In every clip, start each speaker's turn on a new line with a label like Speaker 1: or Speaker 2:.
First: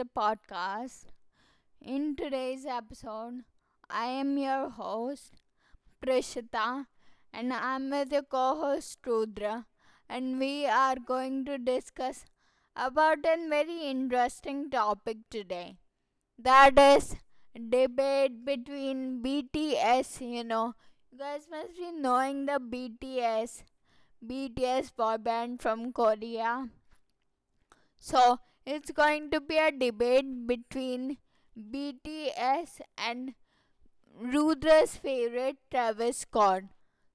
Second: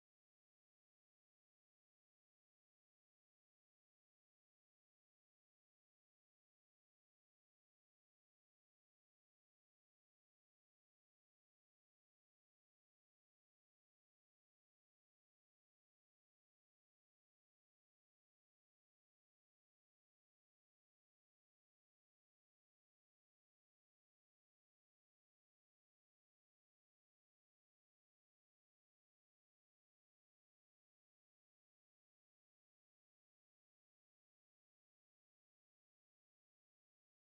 Speaker 1: the podcast. In today's episode, I am your host Prishita and I'm with your co-host Rudra, and we are going to discuss about a very interesting topic today. That is debate between BTS. You guys must be knowing the BTS boy band from Korea, so it's going to be a debate between BTS and Rudra's favorite Travis Scott.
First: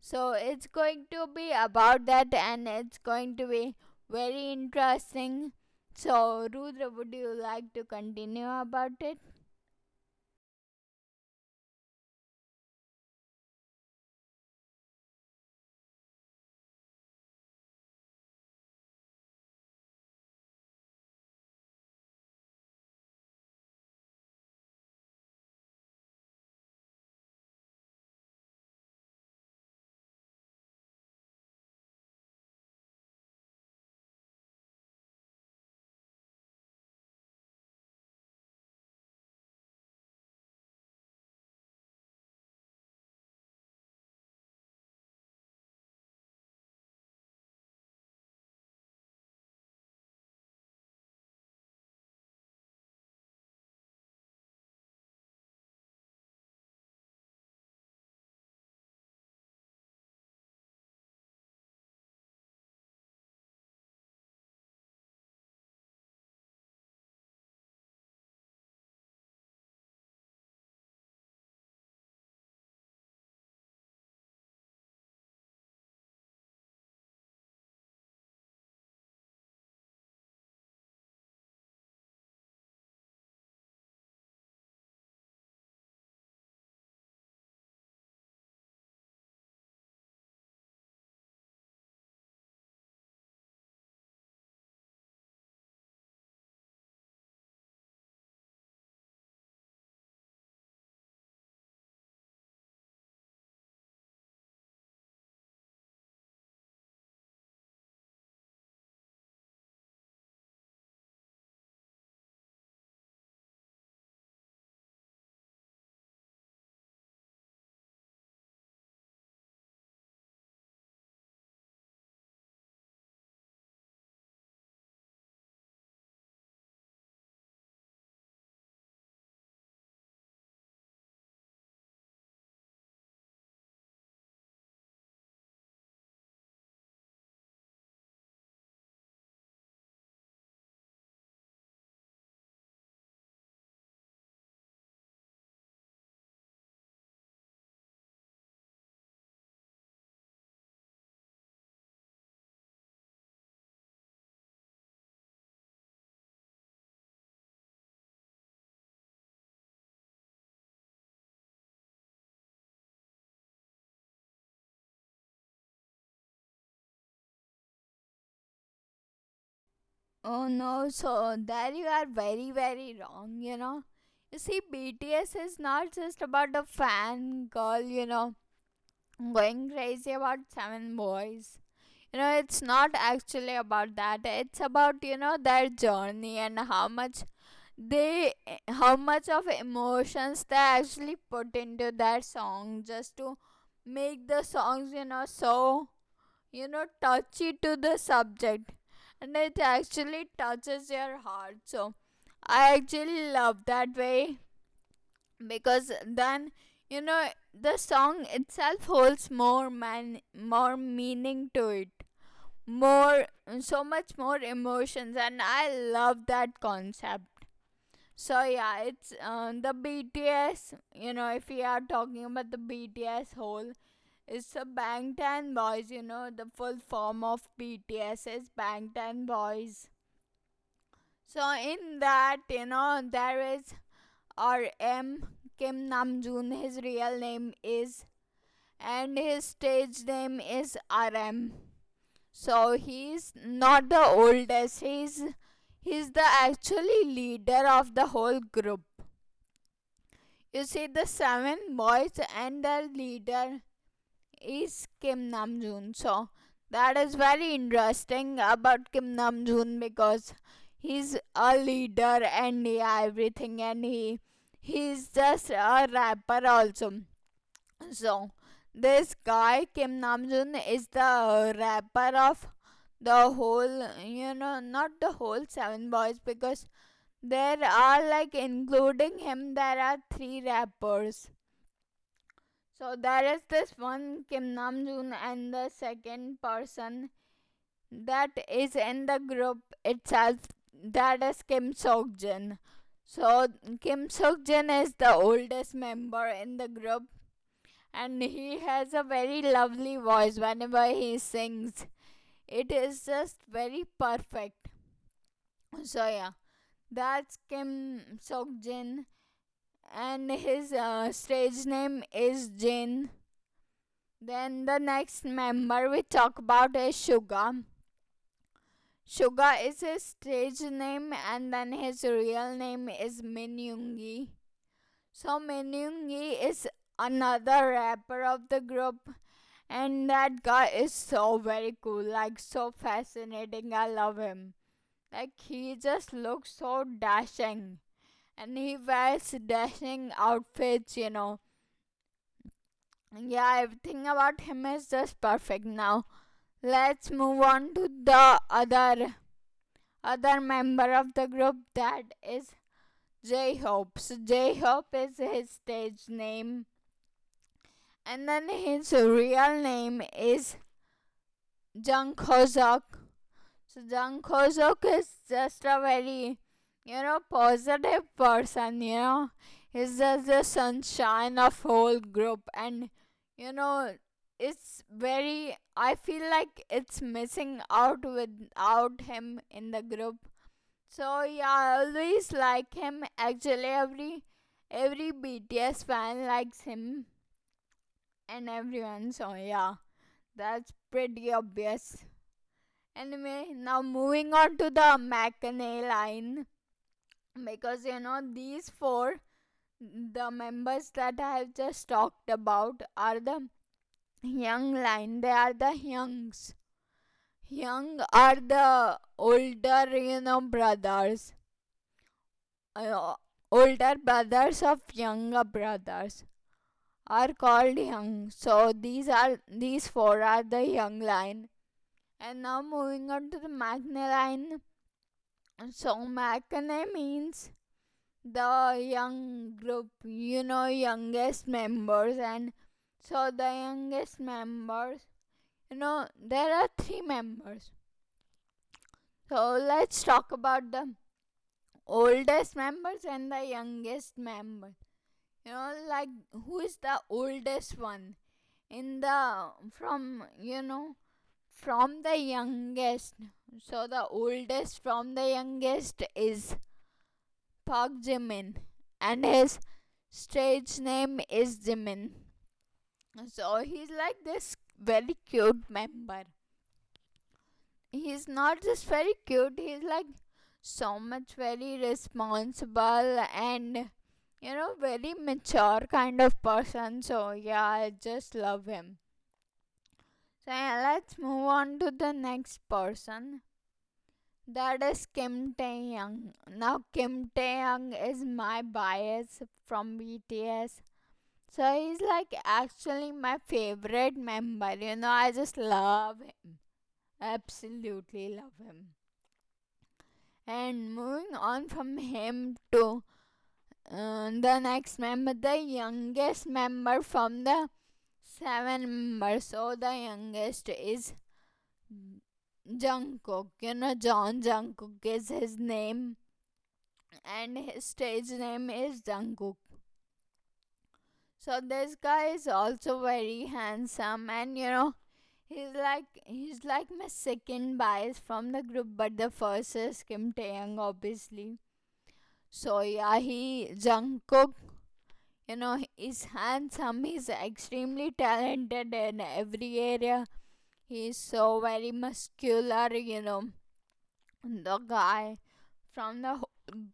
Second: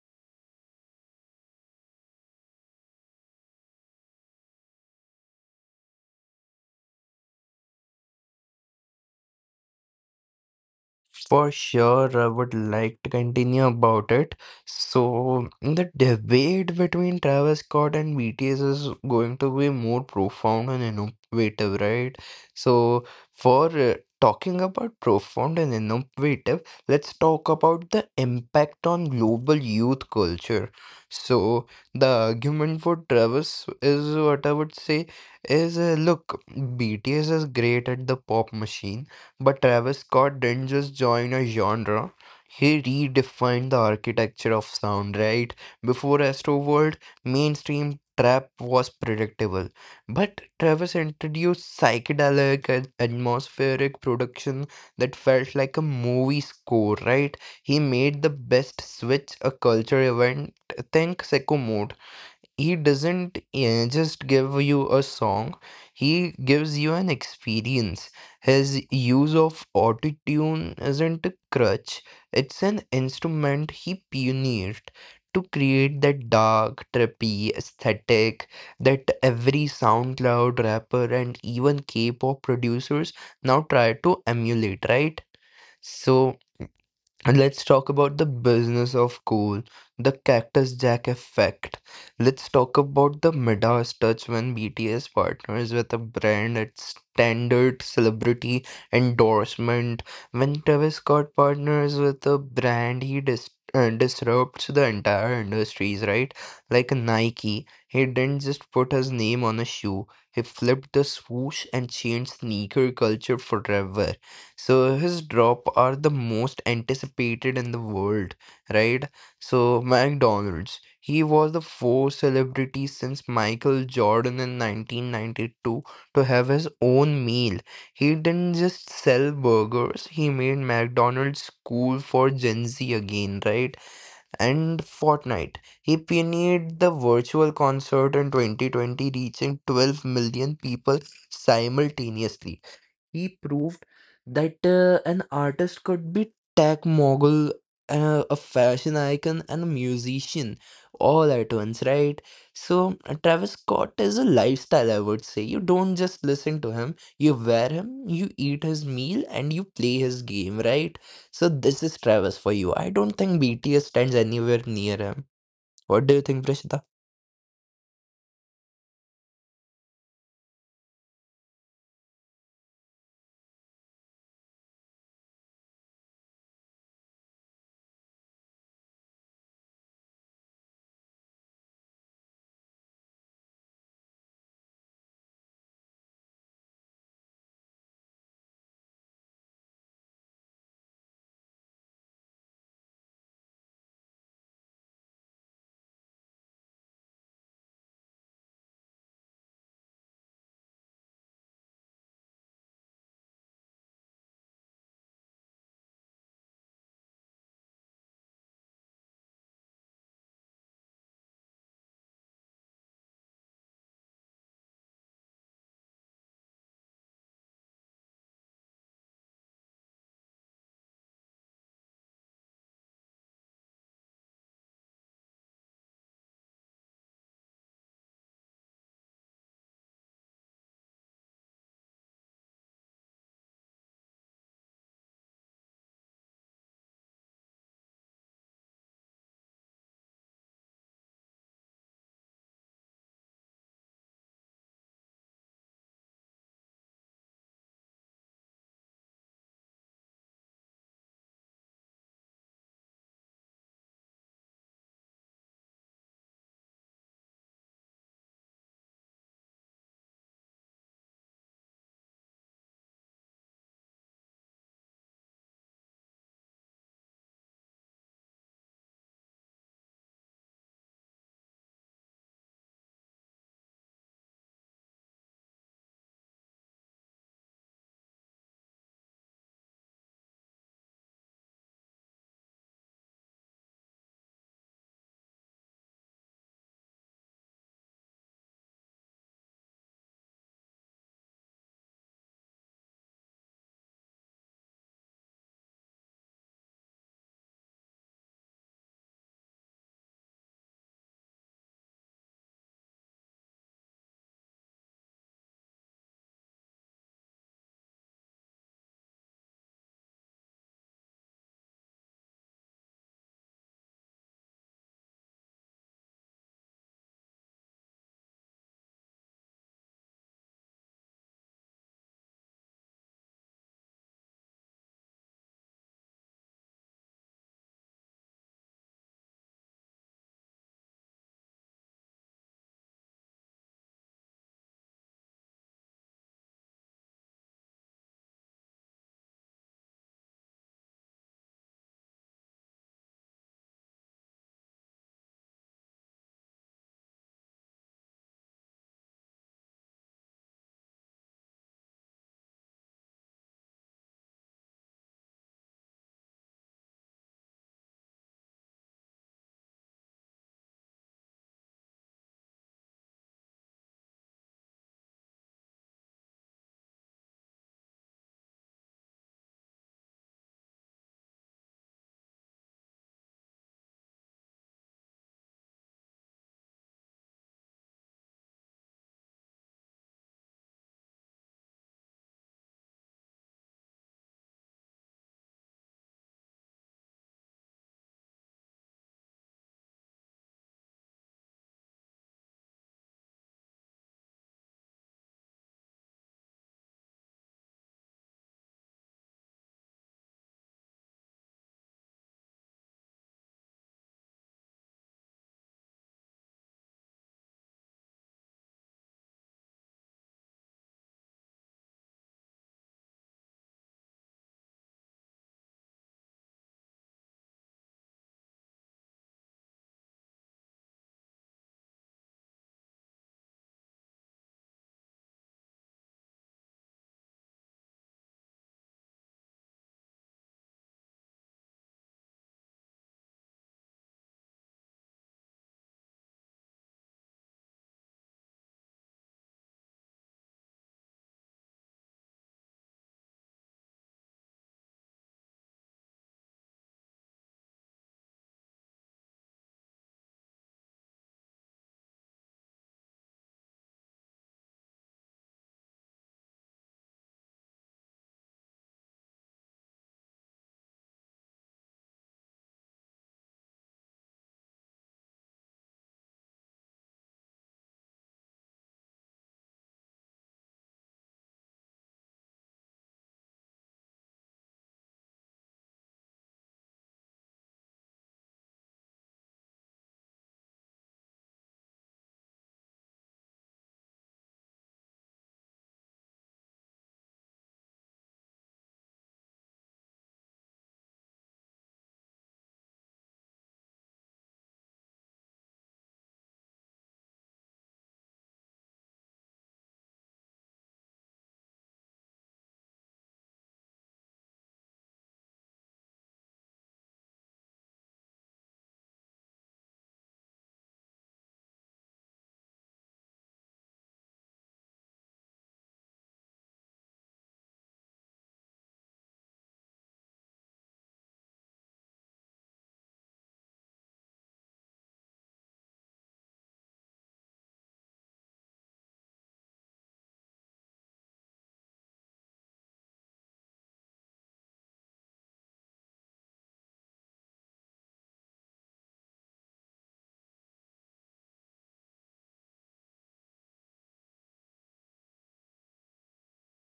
Speaker 1: So it's going to be about that, and it's going to be very interesting. So Rudra, would you like to continue about it?
Speaker 2: For sure, I would like to continue about it. So, the debate between Travis Scott and BTS is going to be more profound and innovative, right? So, for talking about profound and innovative, let's talk about the impact on global youth culture. So, the argument for Travis is what I would say is look, BTS is great at the pop machine, but Travis Scott didn't just join a genre, he redefined the architecture of sound, right? Before Astroworld, mainstream trap was predictable, but Travis introduced psychedelic and atmospheric production that felt like a movie score, right? He made the best switch a culture event. Think Sicko Mode, he doesn't just give you a song, he gives you an experience. His use of autotune isn't a crutch, it's an instrument he pioneered to create that dark, trippy aesthetic that every SoundCloud rapper and even K-pop producers now try to emulate, right? So and let's talk about the business of coal, the Cactus Jack effect. Let's talk about the Midas touch. When BTS partners with a brand, at standard celebrity endorsement. When Travis Scott partners with a brand, he disrupts the entire industries, right? Like Nike, he didn't just put his name on a shoe, he flipped the swoosh and changed sneaker culture forever. So his drop are the most anticipated in the world, right? So, McDonald's. He was the first celebrity since Michael Jordan in 1992 to have his own meal. He didn't just sell burgers, he made McDonald's cool for Gen Z again, right? And Fortnite. He pioneered the virtual concert in 2020, reaching 12 million people simultaneously. He proved that an artist could be tech mogul, a fashion icon, and a musician all at once, right? So, Travis Scott is a lifestyle, I would say. You don't just listen to him, you wear him, you eat his meal, and you play his game, right? So, this is Travis for you. I don't think BTS stands anywhere near him. What do you think, Prashita?
Speaker 1: Oh no, so there you are very wrong, you know. You see BTS is not just about a fan girl, you know, going crazy about seven boys. You know, it's not actually about that. It's about, you know, their journey and how much they, how much of emotions they actually put into their song just to make the songs, you know, so, you know, touchy to the subject, and it actually touches your heart. So I actually love that way, because then, you know, the song itself holds more meaning to it, more, so much more emotions, and I love that concept. So yeah, it's the BTS, you know, if we are talking about the BTS whole, it's the Bangtan Boys. You know, the full form of BTS is Bangtan Boys. So in that, you know, there is RM. Kim Namjoon his real name is, and his stage name is RM. So he's not the oldest. He's the actually leader of the whole group. You see, the seven boys, and the leader is Kim Namjoon. So that is very interesting about Kim Namjoon because he's a leader and yeah, everything, and he's just a rapper also. So, this guy Kim Namjoon is the rapper of the whole, you know, not the whole Seven Boys, because there are, like including him, there are three rappers. So there is this one Kim Namjoon, and the second person that is in the group itself. That is Kim Seokjin. So Kim Seokjin is the oldest member in the group, and he has a very lovely voice whenever he sings. It is just very perfect. So yeah, that's Kim Seokjin, and his stage name is Jin. Then the next member we talk about is Suga. Suga is his stage name, and then his real name is Min Yoongi. So Min Yoongi is another rapper of the group. And that guy is so very cool, like so fascinating. I love him. Like he just looks so dashing, and he wears dashing outfits, you know. Yeah, everything about him is just perfect now. Let's move on to the other member of the group. That is J-Hope. So J-Hope is his stage name, and then his real name is Jung Ho-seok. So Jung Ho Suk is just a very, you know, positive person, you know. He's just the sunshine of whole group, and you know, it's very, I feel like it's missing out without him in the group. So yeah, I always like him. Actually every BTS fan likes him and everyone, so yeah. That's pretty obvious. Anyway, now moving on to the Mackney line, because you know these four, the members that I have just talked about, are the young line. They are the youngs. Young are the older, you know, brothers. Uh, Older brothers of younger brothers are called young. So these are, these four are the young line. And now moving on to the Mackney line. So Mackney means the young group, you know, youngest members, and so the youngest members, you know, there are three members. So let's talk about the oldest members and the youngest member. You know, like who is the oldest one in the, from, you know, from the youngest. So the oldest from the youngest is Park Jimin, and his stage name is Jimin. So he's like this very cute member. He's not just very cute, he's like so much very responsible and, you know, very mature kind of person. So yeah, I just love him. So yeah, let's move on to the next person. That is Kim Tae Young. Now Kim Tae Young is my bias from BTS. So he's like actually my favorite member. You know, I just love him. Absolutely love him. And moving on from him to the next member, the youngest member from the seven members. So the youngest is Jungkook. You know, John Jungkook is his name, and his stage name is Jungkook. So this guy is also very handsome, and you know, he's like my second bias from the group, but the first is Kim Taeyang, obviously. So yeah, he Jungkook, you know, he's handsome. He's extremely talented in every area. He's so very muscular, you know, the guy from the whole,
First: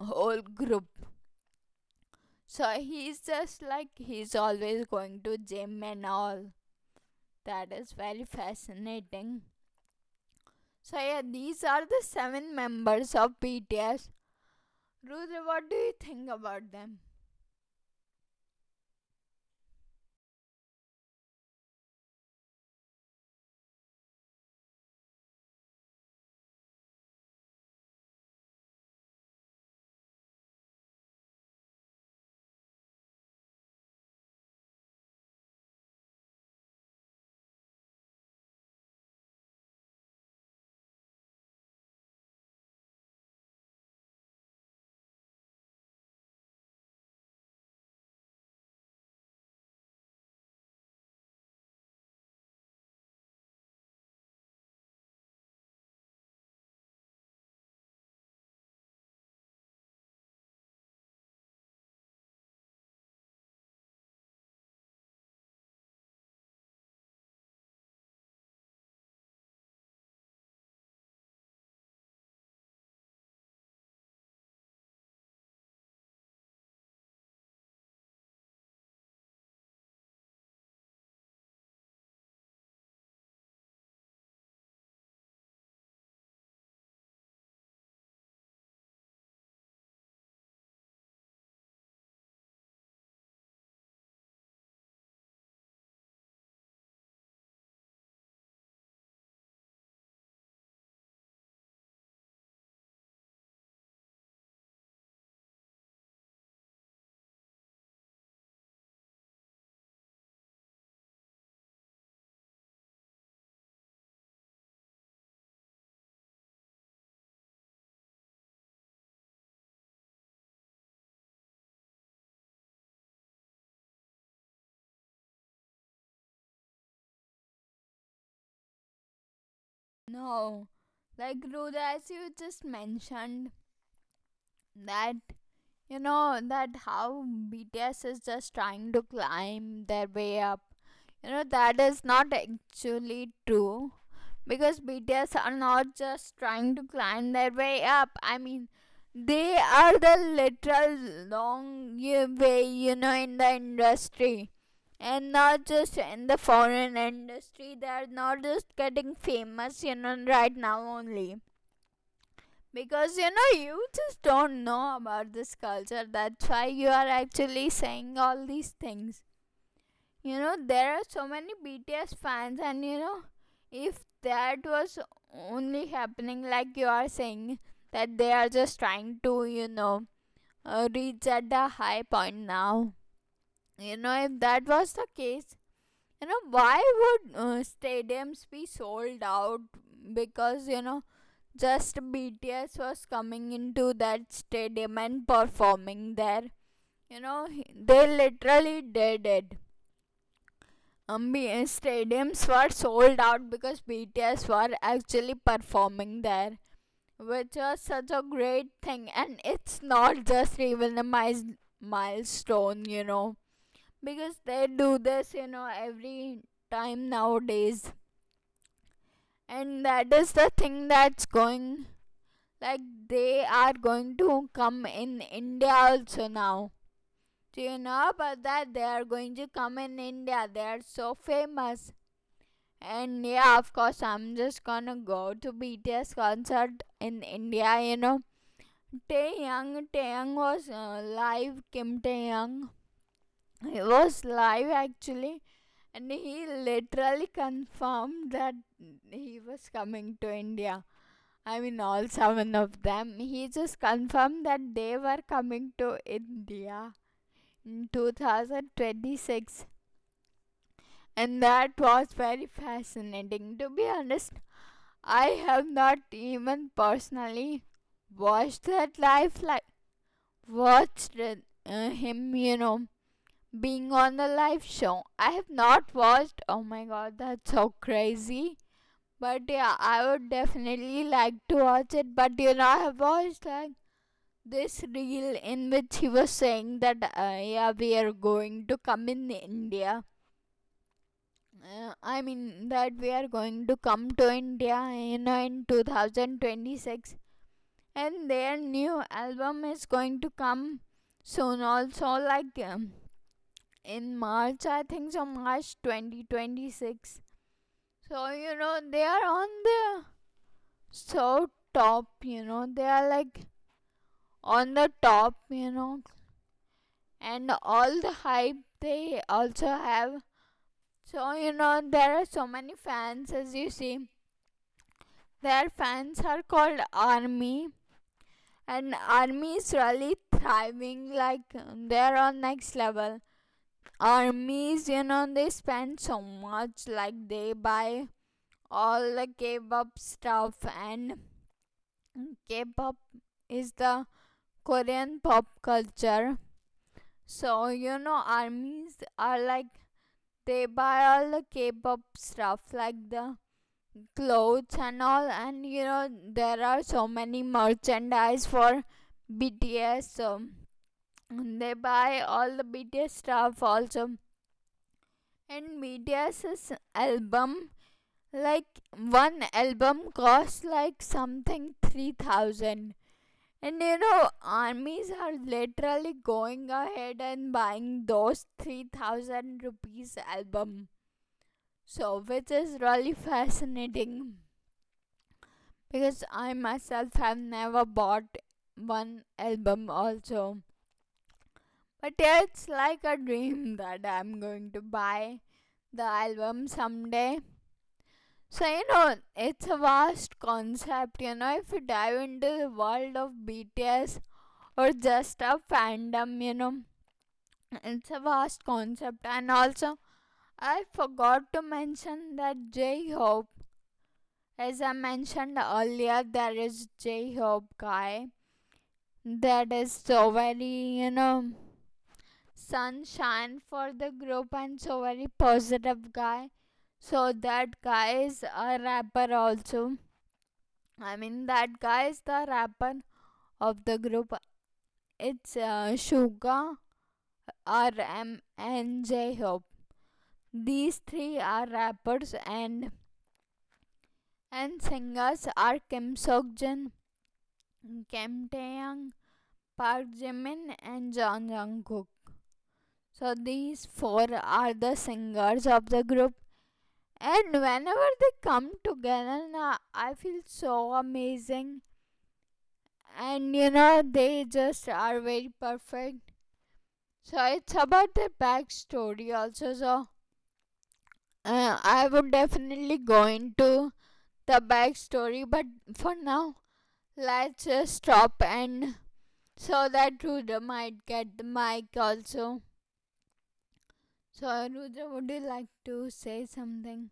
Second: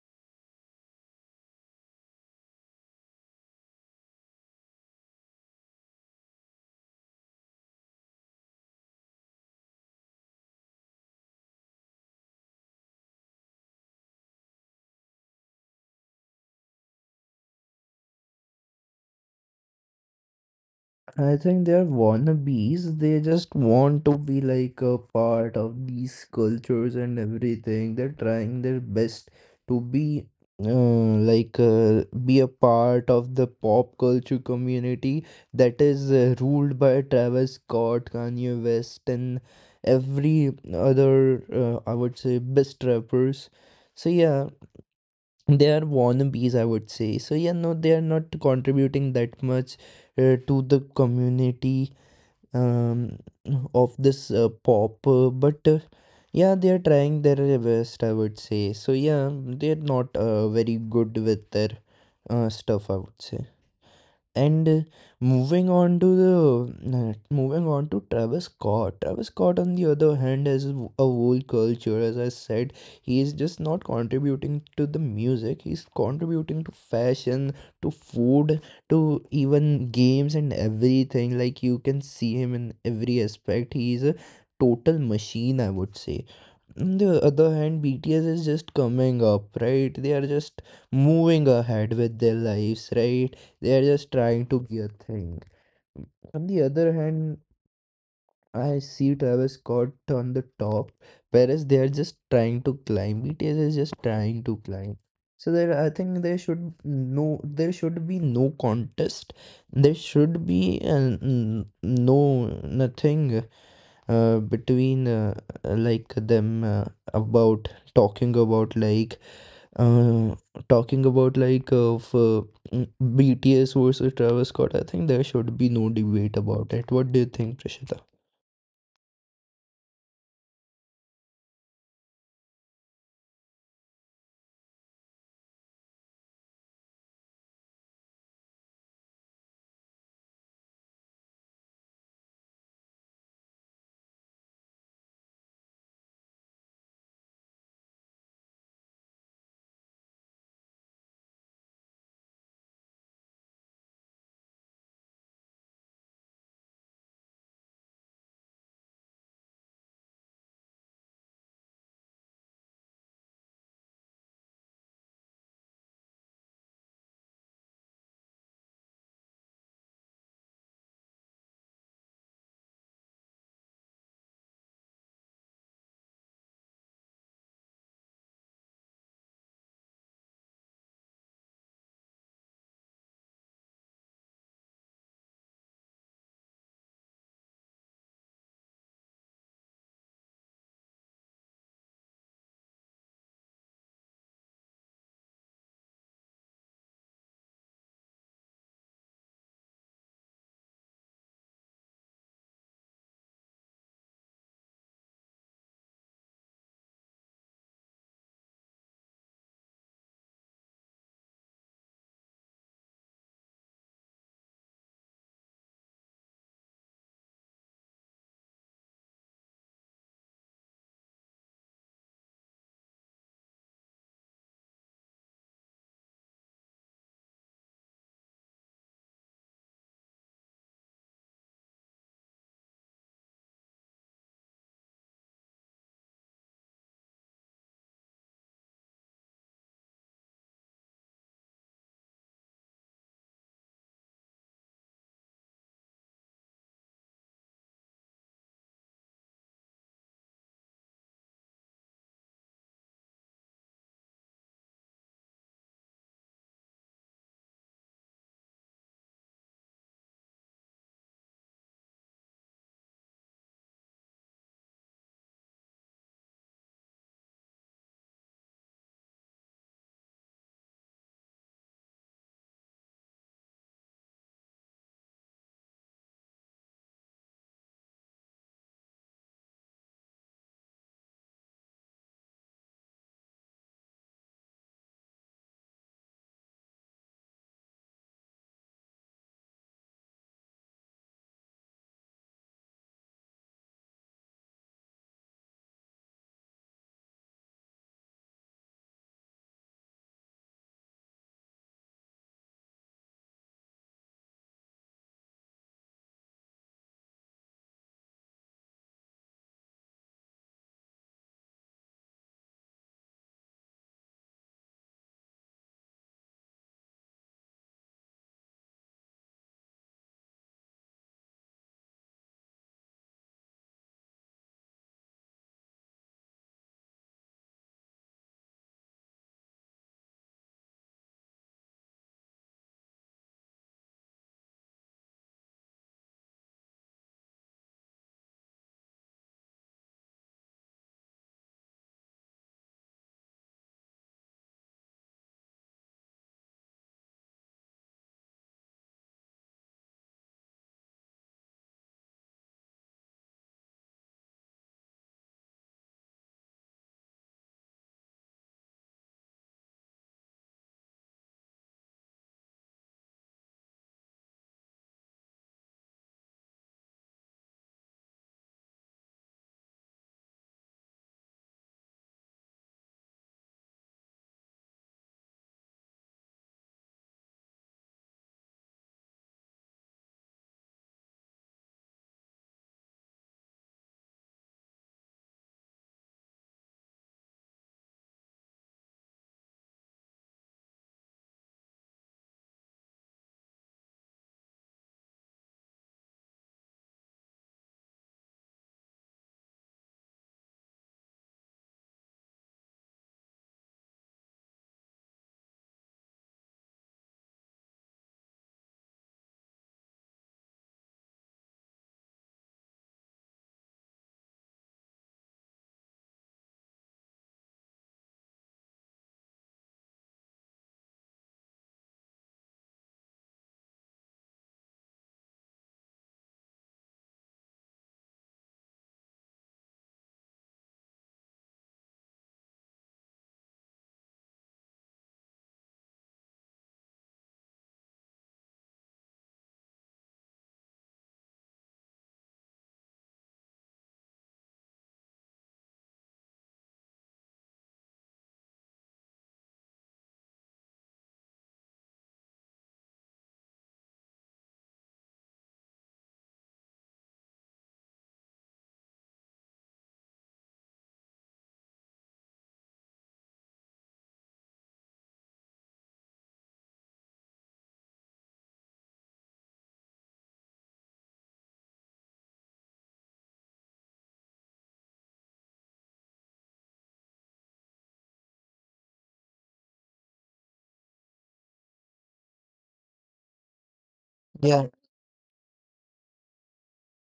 Speaker 1: whole group. So he's just like he's always going to gym and all. That is very fascinating. So yeah, these are the seven members of BTS. Rudra, what do you think about them?
Speaker 2: I think they are wannabes. They just want to be like a part of these cultures and everything. They're trying their best to be be a part of the pop culture community that is ruled by Travis Scott, Kanye West, and every other I would say best rappers. So yeah, they are wannabes, I would say. So yeah, no, they are not contributing that much to the community um, of this pop but yeah, they are trying their best, I would say. So yeah, they're not very good with their stuff, I would say. And moving on to Travis Scott. Travis Scott, on the other hand, a whole culture. As I said, he is just not contributing to the music. He's contributing to fashion, to food, to even games and everything. Like you can see him in every aspect. He is a total machine, I would say. On the other hand, BTS is just coming up, right? They are just moving ahead with their lives, right? They are just trying to be a thing. On the other hand, I see Travis Scott on the top, whereas they are just trying to climb. BTS is just trying to climb. So there, I think there should be no contest. There should be an, n- no nothing between like them, about talking about like uh, talking about like BTS versus Travis Scott. I think there should be no debate about it. What do you think, Prashita?
Speaker 1: No, like Rudra, as you just mentioned, that, you know that how BTS is just trying to climb their way up. You know that is not actually true, because BTS are not just trying to climb their way up. I mean, they are the literal long way, you know, in the industry. And not just in the foreign industry, they are not just getting famous, you know, right now only, because you know, you just don't know about this culture. That's why you are actually saying all these things. You know, there are so many BTS fans, and you know, if that was only happening like you are saying, that they are just trying to, you know, reach at the high point now. You know, if that was the case, you know, why would stadiums be sold out? Because, you know, just BTS was coming into that stadium and performing there. You know, they literally did it. Stadiums were sold out because BTS were actually performing there, which was such a great thing. And it's not just even a milestone, you know, because they do this, you know, every time nowadays. And that is the thing that's going, like, they are going to come in India also now. Do you know about that? They are going to come in India. They are so famous. And yeah, of course, I'm just gonna go to BTS concert in India. You know, Tae Young, was live. Kim Tae, he was live actually, and he literally confirmed that he was coming to India. I mean, all seven of them. He just confirmed that they were coming to India in 2026. And that was very fascinating. To be honest, I have not even personally watched that live, like, watched him, you know, being on the live show. I have not watched. Oh my god, that's so crazy. But yeah, I would definitely like to watch it. But you know, I have watched like this reel in which he was saying that yeah, we are going to come in India, I mean that we are going to come to India, you know, in 2026. And their new album is going to come soon also, like in march I think, so march 2026. So you know they are on the so top, you know, they are like on the top, you know, and all the hype they also have. So, you know, there are so many fans as you see. Their fans are called Army, and Army is really thriving, like they're on next level. Armies, you know, they spend so much, like they buy all the K pop stuff, and K pop is the Korean pop culture. So, you know, armies are like they buy all the K-pop stuff like the clothes and all, and you know there are so many merchandise for BTS, so they buy all the BTS stuff also. And BTS's album, like, one album costs like something 3,000, and you know armies are literally going ahead and buying those 3,000 rupees album. So, which is really fascinating, because I myself have never bought one album also. But yeah, it's like a dream that I'm going to buy the album someday. So, you know, it's a vast concept. You know, if you dive into the world of BTS or just a fandom, you know, it's a vast concept. And also, I forgot to mention that J Hope, as I mentioned earlier, there is J Hope guy that is so very, you know, sunshine for the group and so very positive guy. So that guy is a rapper also. I mean, that guy is the rapper of the group. It's Suga, RM, and J Hope. These three are rappers, and singers are Kim Seokjin, Kim Taeyang, Park Jimin and Jung Jungkook. So these four are the singers of the group, and whenever they come together na, I feel so amazing and you know they just are very perfect. So it's about their backstory also. So I would definitely go into the backstory, but for now let's just stop, and so that Ruda might get the mic also. So,
Speaker 2: Yeah,
Speaker 1: Rudra, would you like to say something?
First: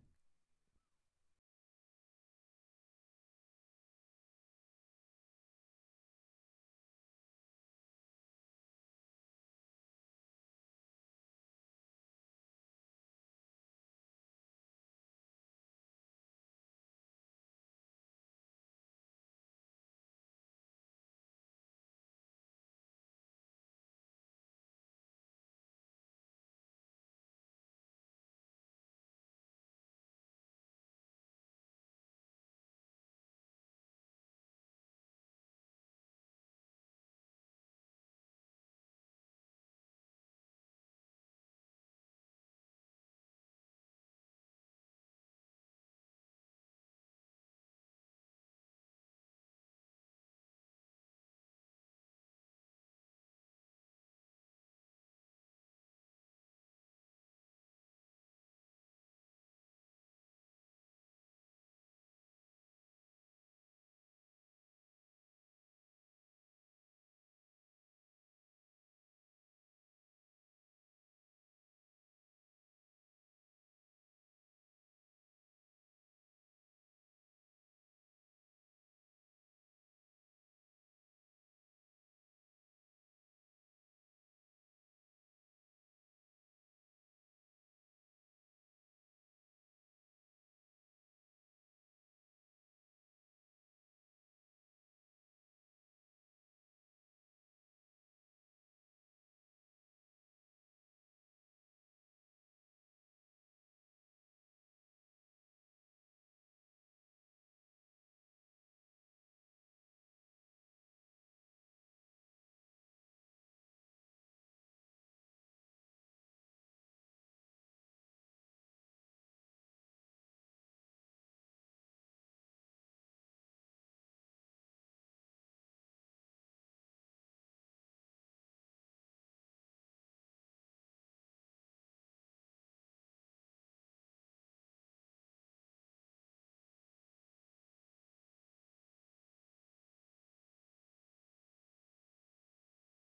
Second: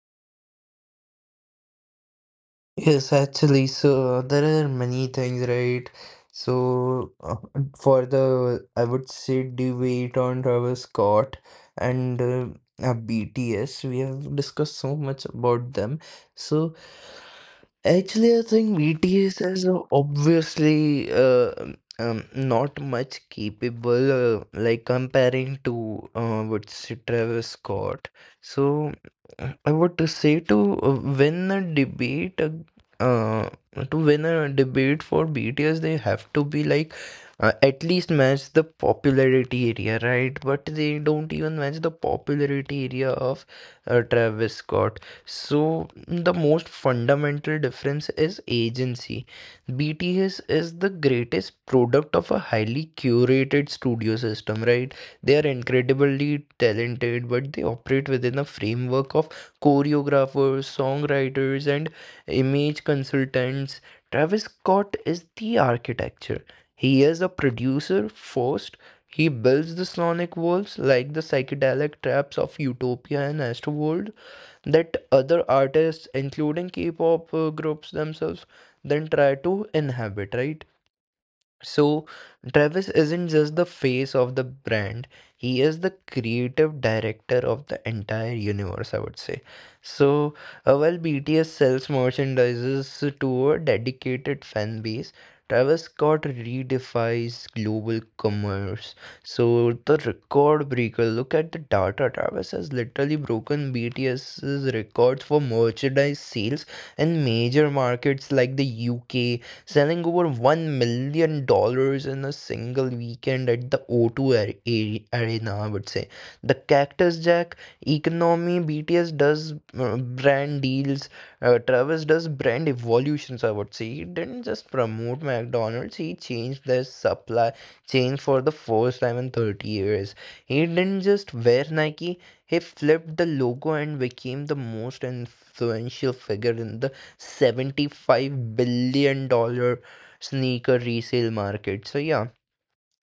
Speaker 2: Yes, actually, so there are many things, right? So for the, I would say, debate on Travis Scott and BTS, we have discussed so much about them. So actually, I think BTS is obviously not much capable, like comparing to Travis Scott. So. I would to say to uh, win a debate. Uh, to win a debate for BTS, they have to be like at least match the popularity area, right? But they don't even match the popularity area of Travis Scott. So the most fundamental difference is agency. BTS is the greatest product of a highly curated studio system, right? They are incredibly talented, but they operate within a framework of choreographers, songwriters, and image consultants. Travis Scott is the architecture. He is a producer first. He builds the sonic worlds, like the psychedelic traps of Utopia and Astroworld, that other artists, including K-pop groups themselves, then try to inhabit, right? So, Travis isn't just the face of the brand, he is the creative director of the entire universe, I would say. So, while BTS sells merchandises to a dedicated fan base, Travis Scott redefines global commerce. So, the record breaker, look at the data. Travis has literally broken BTS's records for merchandise sales in major markets like the UK, selling over $1 million dollars in a single weekend at the Arena, I would say. The Cactus Jack economy, BTS does brand deals, Travis does brand evolutions, I would say. He didn't just promote McDonald's, he changed their supply chain for the first time in 30 years. He didn't just wear Nike, he flipped the logo and became the most influential figure in the 75 billion dollar sneaker resale market. So yeah,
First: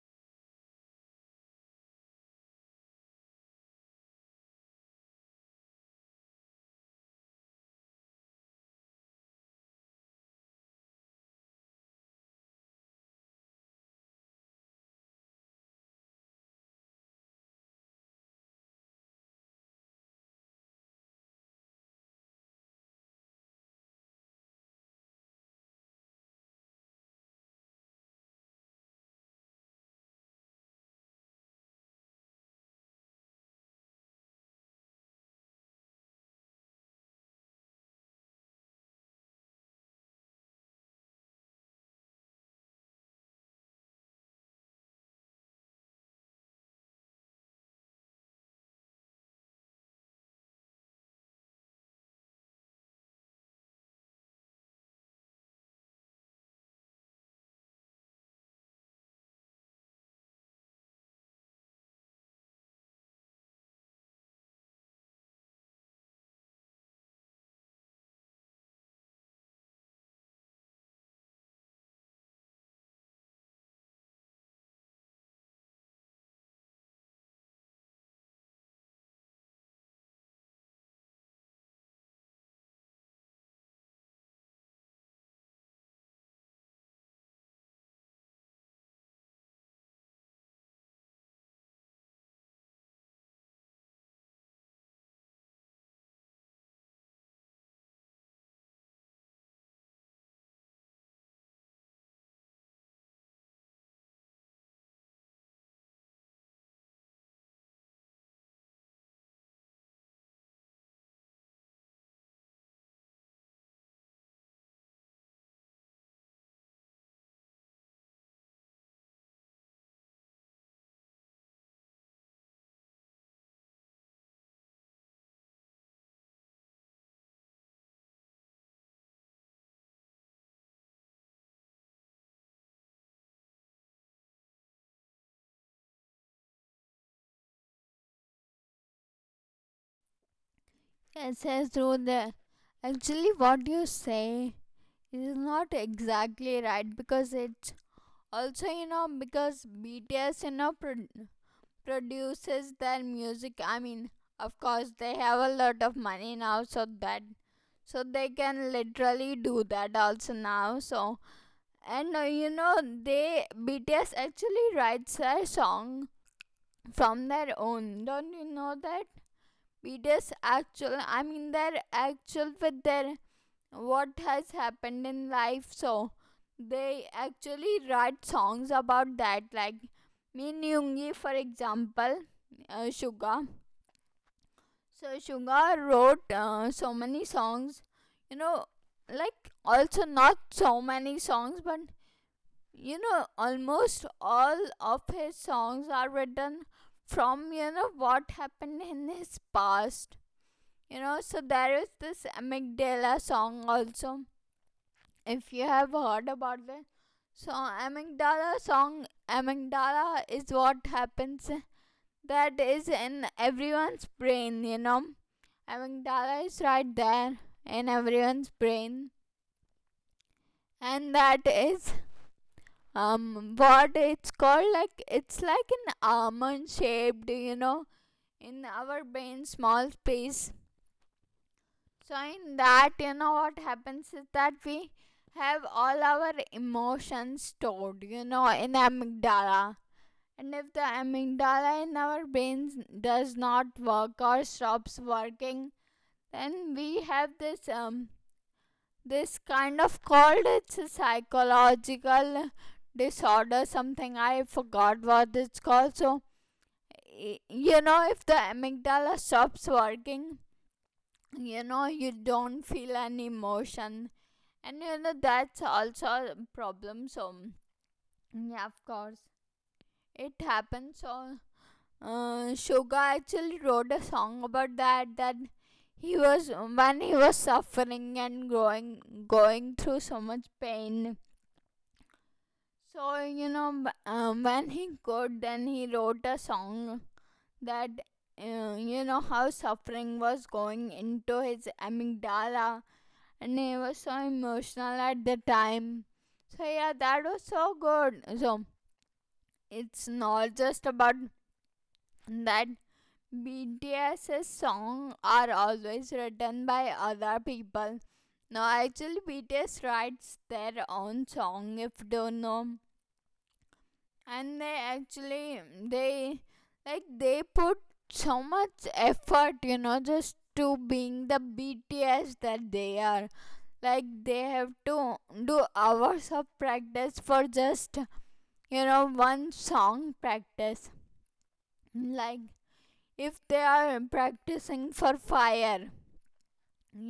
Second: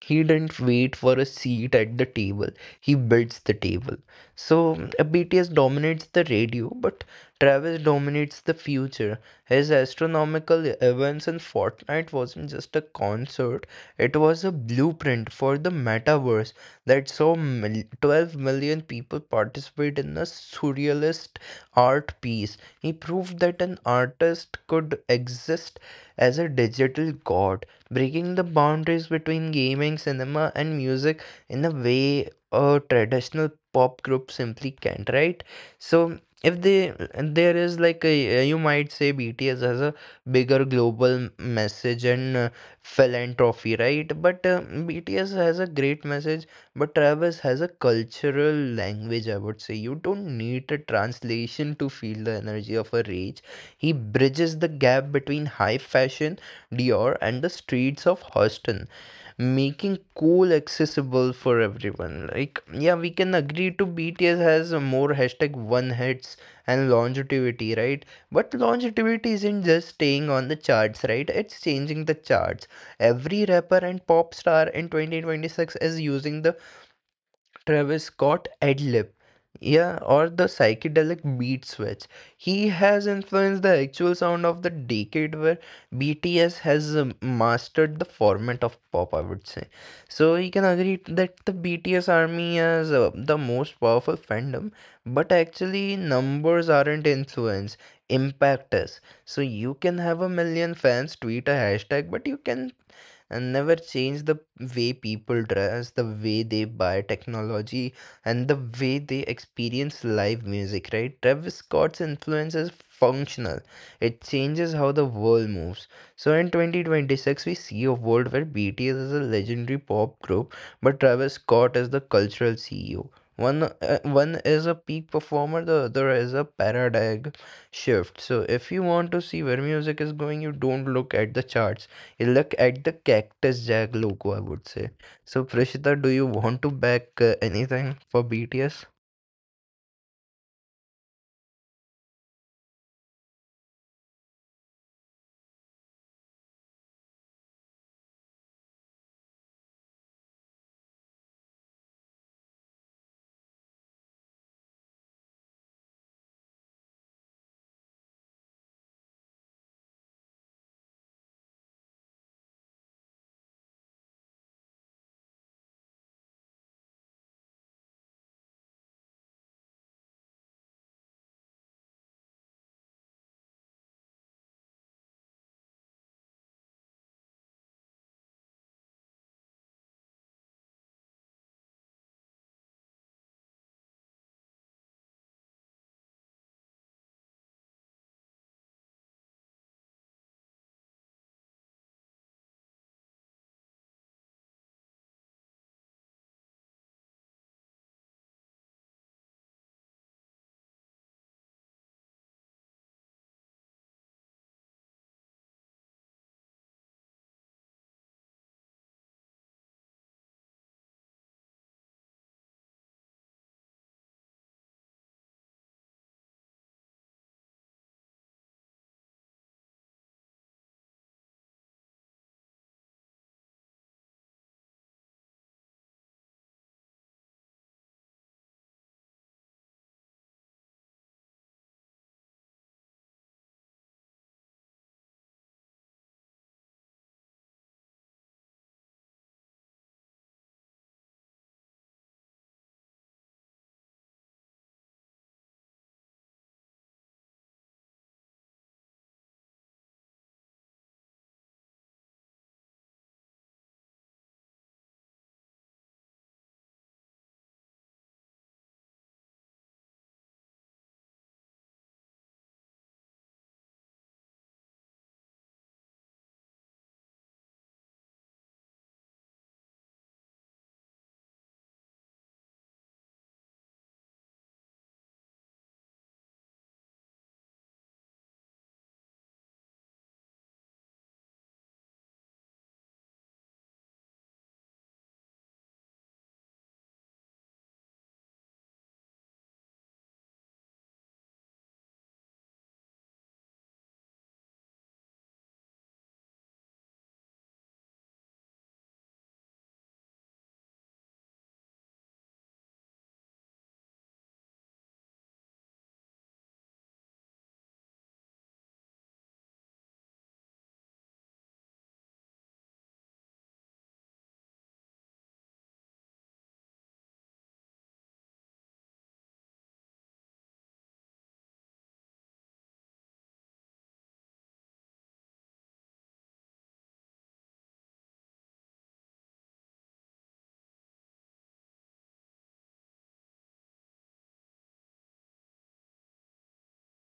Speaker 2: he didn't wait for a seat at the table. He builds the table. So BTS dominates the radio, but Travis dominates the future. His astronomical events in Fortnite wasn't just a concert, it was a blueprint for the metaverse that saw 12 million people participate in a surrealist art piece. He proved that an artist could exist as a digital god, breaking the boundaries between gaming, cinema, and music in a way a traditional pop group simply can't, right? So if they there is like a, you might say BTS has a bigger global message and philanthropy, right? But BTS has a great message, but Travis has a cultural language. I would say you don't need a translation to feel the energy of a rage. He bridges the gap between high fashion Dior and the streets of Houston, making cool accessible for everyone. Like, yeah, we can agree to BTS has more hashtag one hits and longevity, right? But longevity isn't just staying on the charts, right? It's changing the charts. Every rapper and pop star in 2026 is using the Travis Scott ad-lib, yeah, or the psychedelic beat switch. He has influenced the actual sound of the decade, where BTS has mastered the format of pop, I would say. So you can agree that the BTS army is the most powerful fandom, but actually numbers aren't influence, impact is. So you can have a million fans tweet a hashtag, but you can and never change the way people dress, the way they buy technology, and the way they experience live music, right? Travis Scott's influence is functional, it changes how the world moves. So in 2026, we see a world where BTS is a legendary pop group, but Travis Scott is the cultural CEO. One is a peak performer, the other is a paradigm shift. So if you want to see where music is going, you don't look at the charts. Look at the Cactus Jack logo, I would say. So, Prishita, do you want to back anything for BTS?
Speaker 1: It says, Rudra, actually, what you say is not exactly right because it's also, you know, because BTS, you know, produces their music. I mean, of course, they have a lot of money now, so that so they can literally do that also now. So, and you know, they BTS actually writes their song from their own. Don't you know that? Readers actual, I mean their actual, with their what has happened in life. So they actually write songs about that, like Min Yoongi for example, Suga. So Suga wrote so many songs, you know, like also not so many songs but you know almost all of his songs are written from you know what happened in his past. You know, so there is this amygdala song also. If you have heard about this, so amygdala song, amygdala is what happens. That is in everyone's brain. You know, amygdala is right there in everyone's brain, and that is what it's called. Like it's like an almond shaped. You know, in our brain, small space. So in that, you know what happens is that we have all our emotions stored, you know, in amygdala. And if the amygdala in our brains does not work or stops working, then we have this this kind of, called, it's a psychological disorder something, I forgot what it's called. So you know if the amygdala stops working, you know you don't feel an emotion, and you know that's also a problem so yeah of course it happens. So Suga actually wrote a song about that, that he was, when he was suffering and going through so much pain. So you know when he could then he wrote a song that you know how suffering was going into his amygdala, and it was so emotional at the time. So yeah, that was so good. So it's not just about that BTS's songs are always written by other people. No, actually BTS writes their own song if you don't know. And they actually they like they put so much effort, you know, just to being the BTS that they are. Like they have to do hours of practice for just you know one song practice. Like if they are practicing for Fire,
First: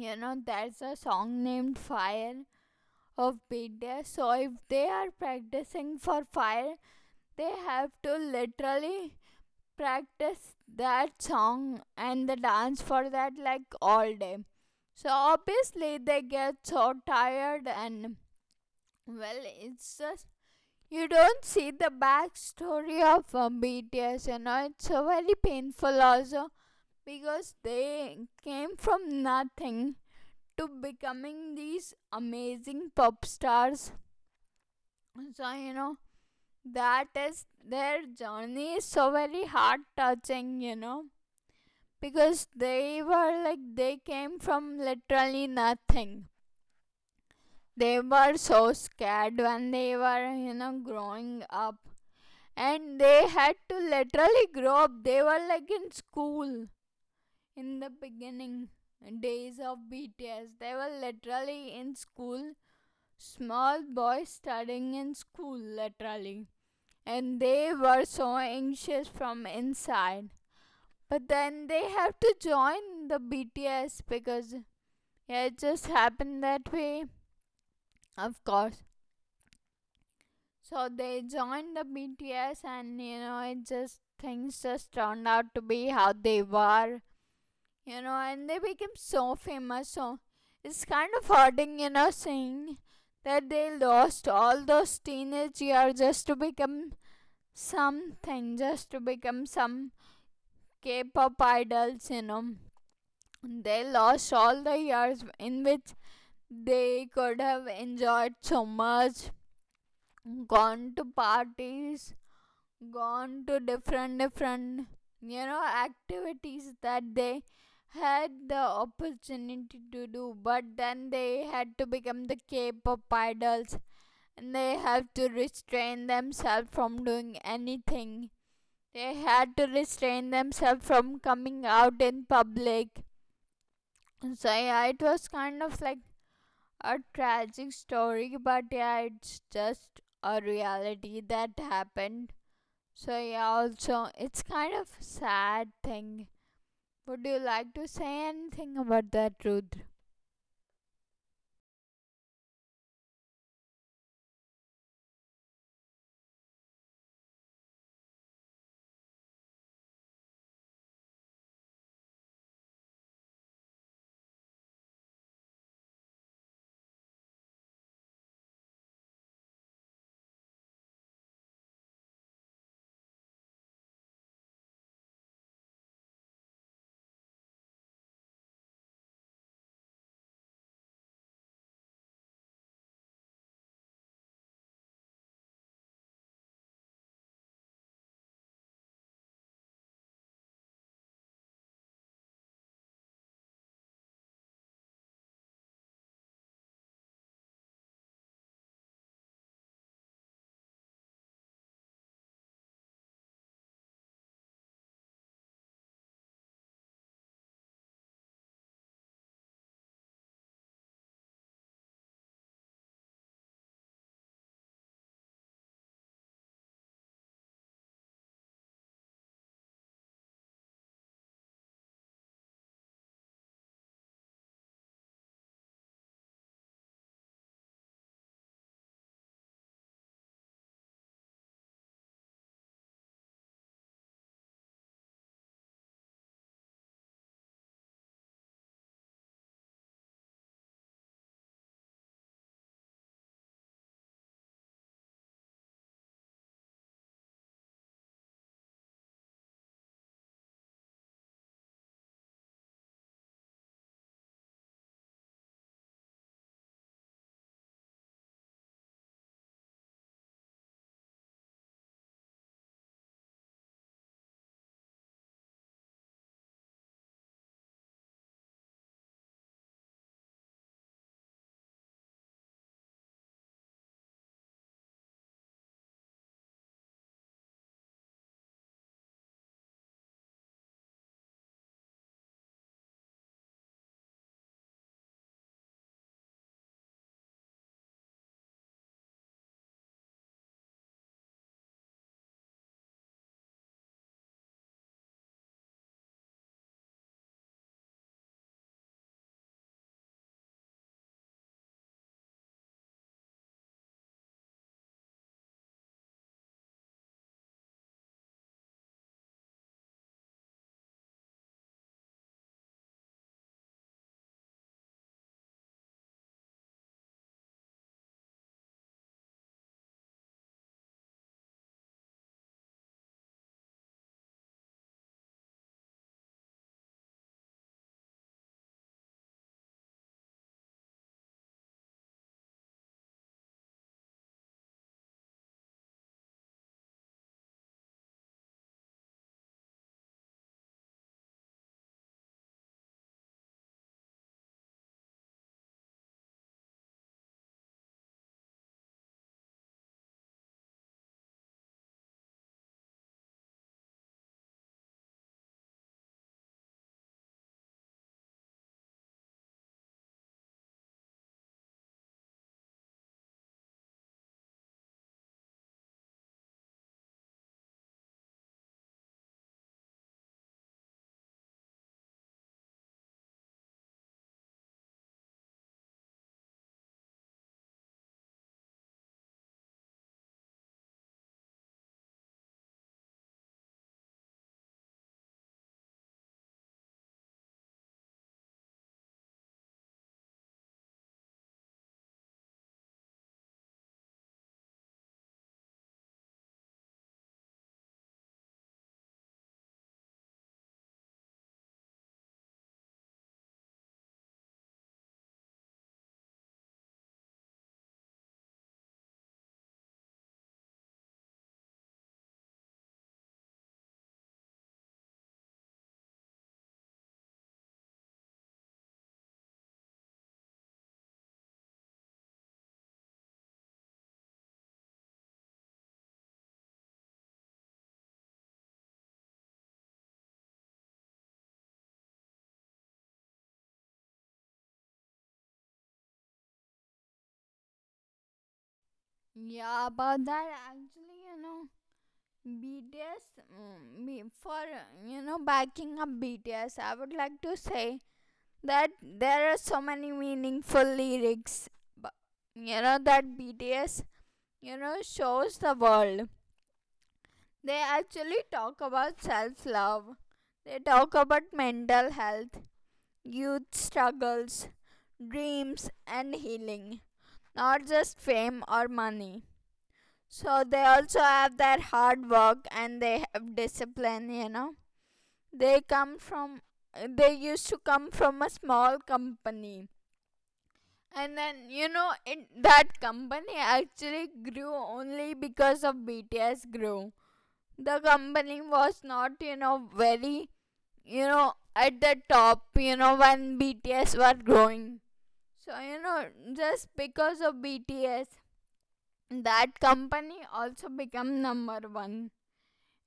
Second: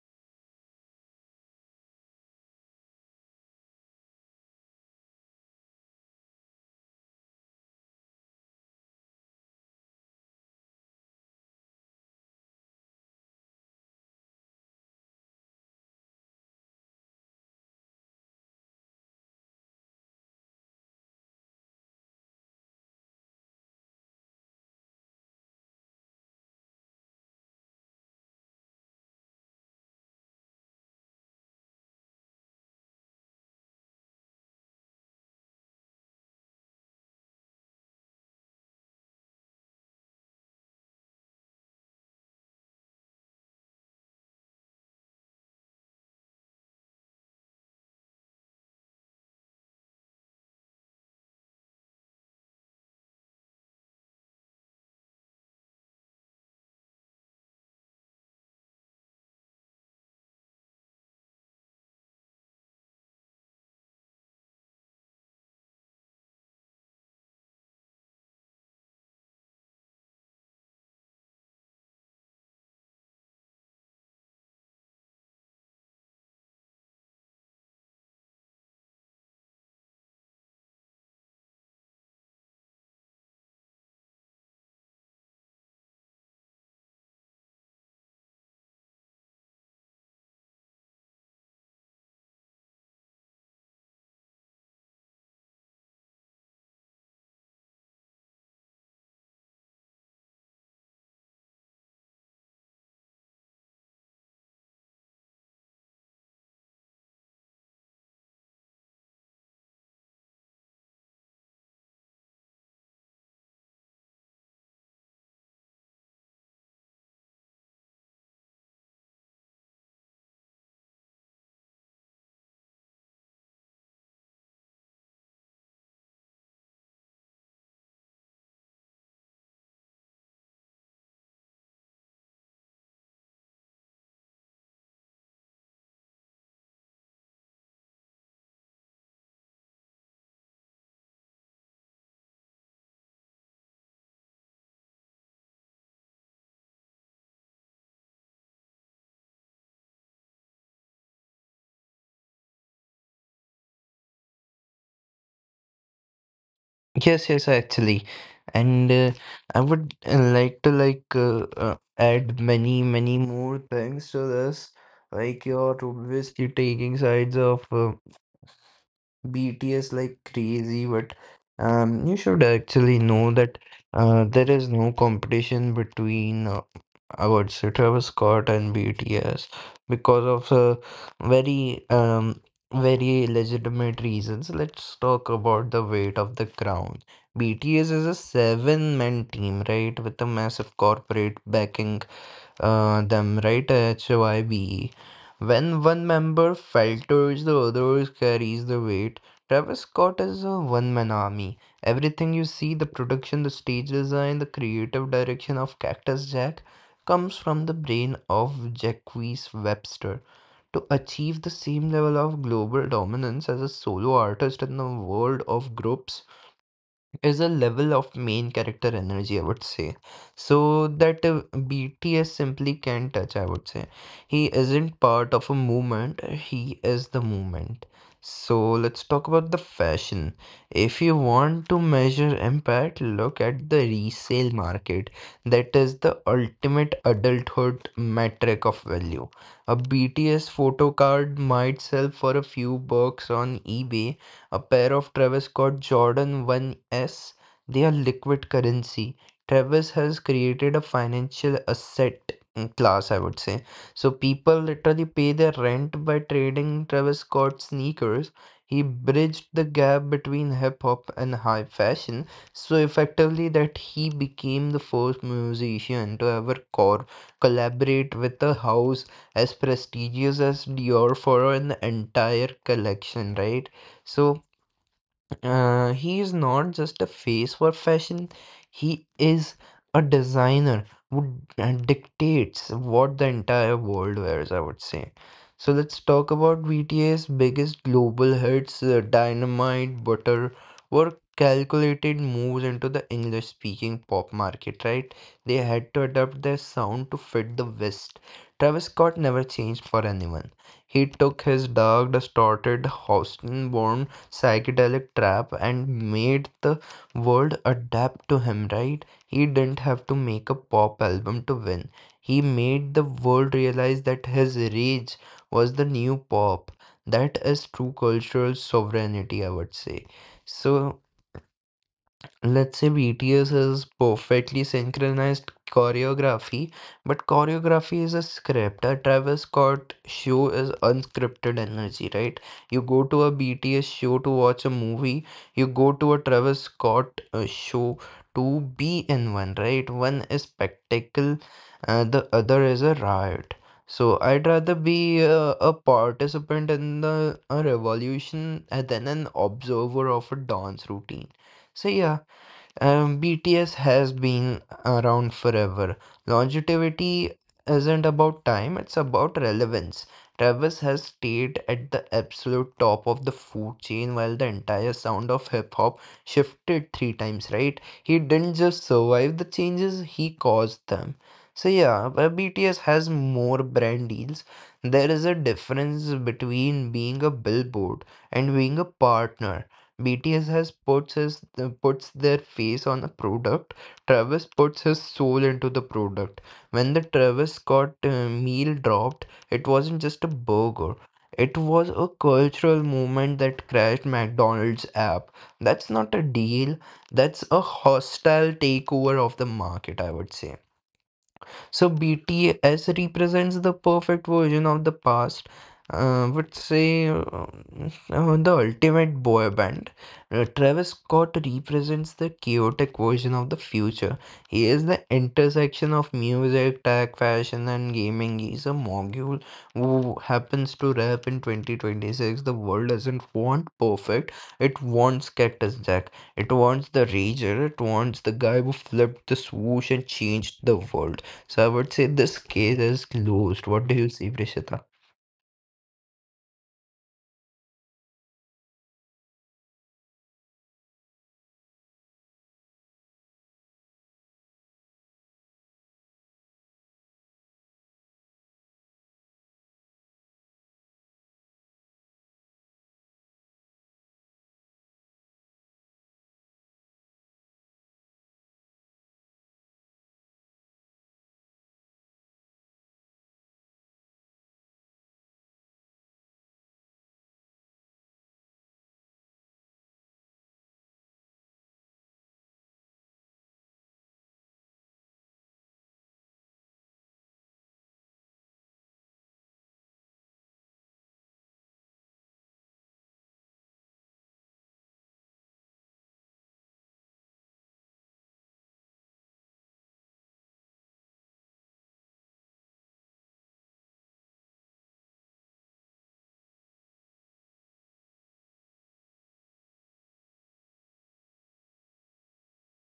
Speaker 1: you know there's a song named Fire of BTS, so if they are practicing for Fire, they have to literally practice that song and the dance for that like all day. So obviously they get so tired. And well, it's just, you don't see the backstory of BTS, you know, it's so very painful also because they came from nothing to becoming these amazing pop stars. So, you know, that is, their journey is so very heart touching, you know, because they were like they came from literally nothing. They were so scared when they were, you know, growing up, and they had to literally grow up. They were like in school in the beginning days of BTS. They were literally in school, small boys studying in school, literally. And they were so anxious from inside. But then they have to join the BTS because yeah, it just happened that way. Of course. So they joined the BTS and you know it just, things just turned out to be how they were. You know, and they became so famous. So it's kind of hurting, you know, seeing that they lost all those teenage years just to become something, just to become some K pop idols, you know. They lost all the years in which they could have enjoyed so much, gone to parties, gone to different different you know activities that they had the opportunity to do, but then they had to become the K-pop idols, and they have to restrain themselves from doing anything. They had to restrain themselves from coming out in public. So yeah, it was kind of like a tragic story, but yeah, it's just a reality that happened. So yeah, also it's kind of sad thing. Would you like to say anything about that, Rudra?
Speaker 2: Yes, actually, and I would like to add many more things to this. Like you're obviously taking sides of. BTS like crazy, but you should actually know that there is no competition between I would say Travis Scott and BTS because of very very legitimate reasons. Let's talk about the weight of the crown. BTS is a seven-man team, right, with a massive corporate backing them, right? HYB. When one member falters, the others carries the weight. Travis Scott is a one-man army. Everything you see, the production, the stage design, the creative direction of Cactus Jack comes from the brain of Jacquees Webster. To achieve the same level of global dominance as a solo artist in the world of groups is a level of main character energy, I would say. So that BTS simply can't touch, I would say. He isn't part of a movement, he is the movement. So let's talk about the fashion. If you want to measure impact, look at the resale market. That is the ultimate adulthood metric of value. A BTS photo card might sell for a few bucks on eBay, a pair of Travis Scott Jordan One S, they are liquid currency. Travis has created a financial asset class, I would say. So people literally pay their rent by trading Travis Scott sneakers. He bridged the gap between hip hop and high fashion so effectively that he became the first musician to ever collaborate with a house as prestigious as Dior for an entire collection, right? So he is not just a face for fashion, he is a designer who dictates what the entire world wears, I would say. So let's talk about BTS' biggest global hits, Dynamite, Butter, were calculated moves into the English speaking pop market, right? They had to adapt their sound to fit the West. Travis Scott never changed for anyone. He took his dark, distorted, Houston psychedelic trap and made the world adapt to him, right? He didn't have to make a pop album to win. He made the world realize that his rage was the new pop. That is true cultural sovereignty, I would say. So let's say BTS is perfectly synchronized choreography, but choreography is a script. A Travis Scott show is unscripted energy, right? You go to a BTS show to watch a movie, you go to a Travis Scott show to be in one, right? One is spectacle, the other is a riot. So I'd rather be a participant in the a revolution than an observer of a dance routine. So yeah, BTS has been around forever. Longevity isn't about time, it's about relevance. Travis has stayed at the absolute top of the food chain while the entire sound of hip hop shifted three times, right? He didn't just survive the changes, he caused them. So, yeah, but BTS has more brand deals. There is a difference between being a billboard and being a partner. BTS has puts their face on a product. Travis puts his soul into the product. When the Travis Scott meal dropped, it wasn't just a burger. It was a cultural movement that crashed McDonald's app. That's not a deal. That's a hostile takeover of the market, I would say. So BTS represents the perfect version of the past. Would say the ultimate boy band. Travis Scott represents the chaotic version of the future. He is the intersection of music, tech, fashion, and gaming. He's a mogul who happens to rap in 2026. The world doesn't want perfect, it wants Cactus Jack. It wants the rager, it wants the guy who flipped the swoosh and changed the world. So I would say this case is closed. What do you see, Prishita?
Speaker 1: Yeah, about that actually, you know, BTS. Mm, be- For you know, backing up BTS, I would like to say that there are so many meaningful lyrics. But you know that BTS, you know, shows the world. They actually talk about self-love. They talk about mental health, youth struggles, dreams, and healing, not just fame or money. So they also have their hard work and they have discipline, you know. They come from, they used to come from a small company. And then, you know, it, that company actually grew only because of BTS grew. The company was not, you know, very, you know, at the top, you know, when BTS were growing. So you know, just because of BTS, that company also become number one.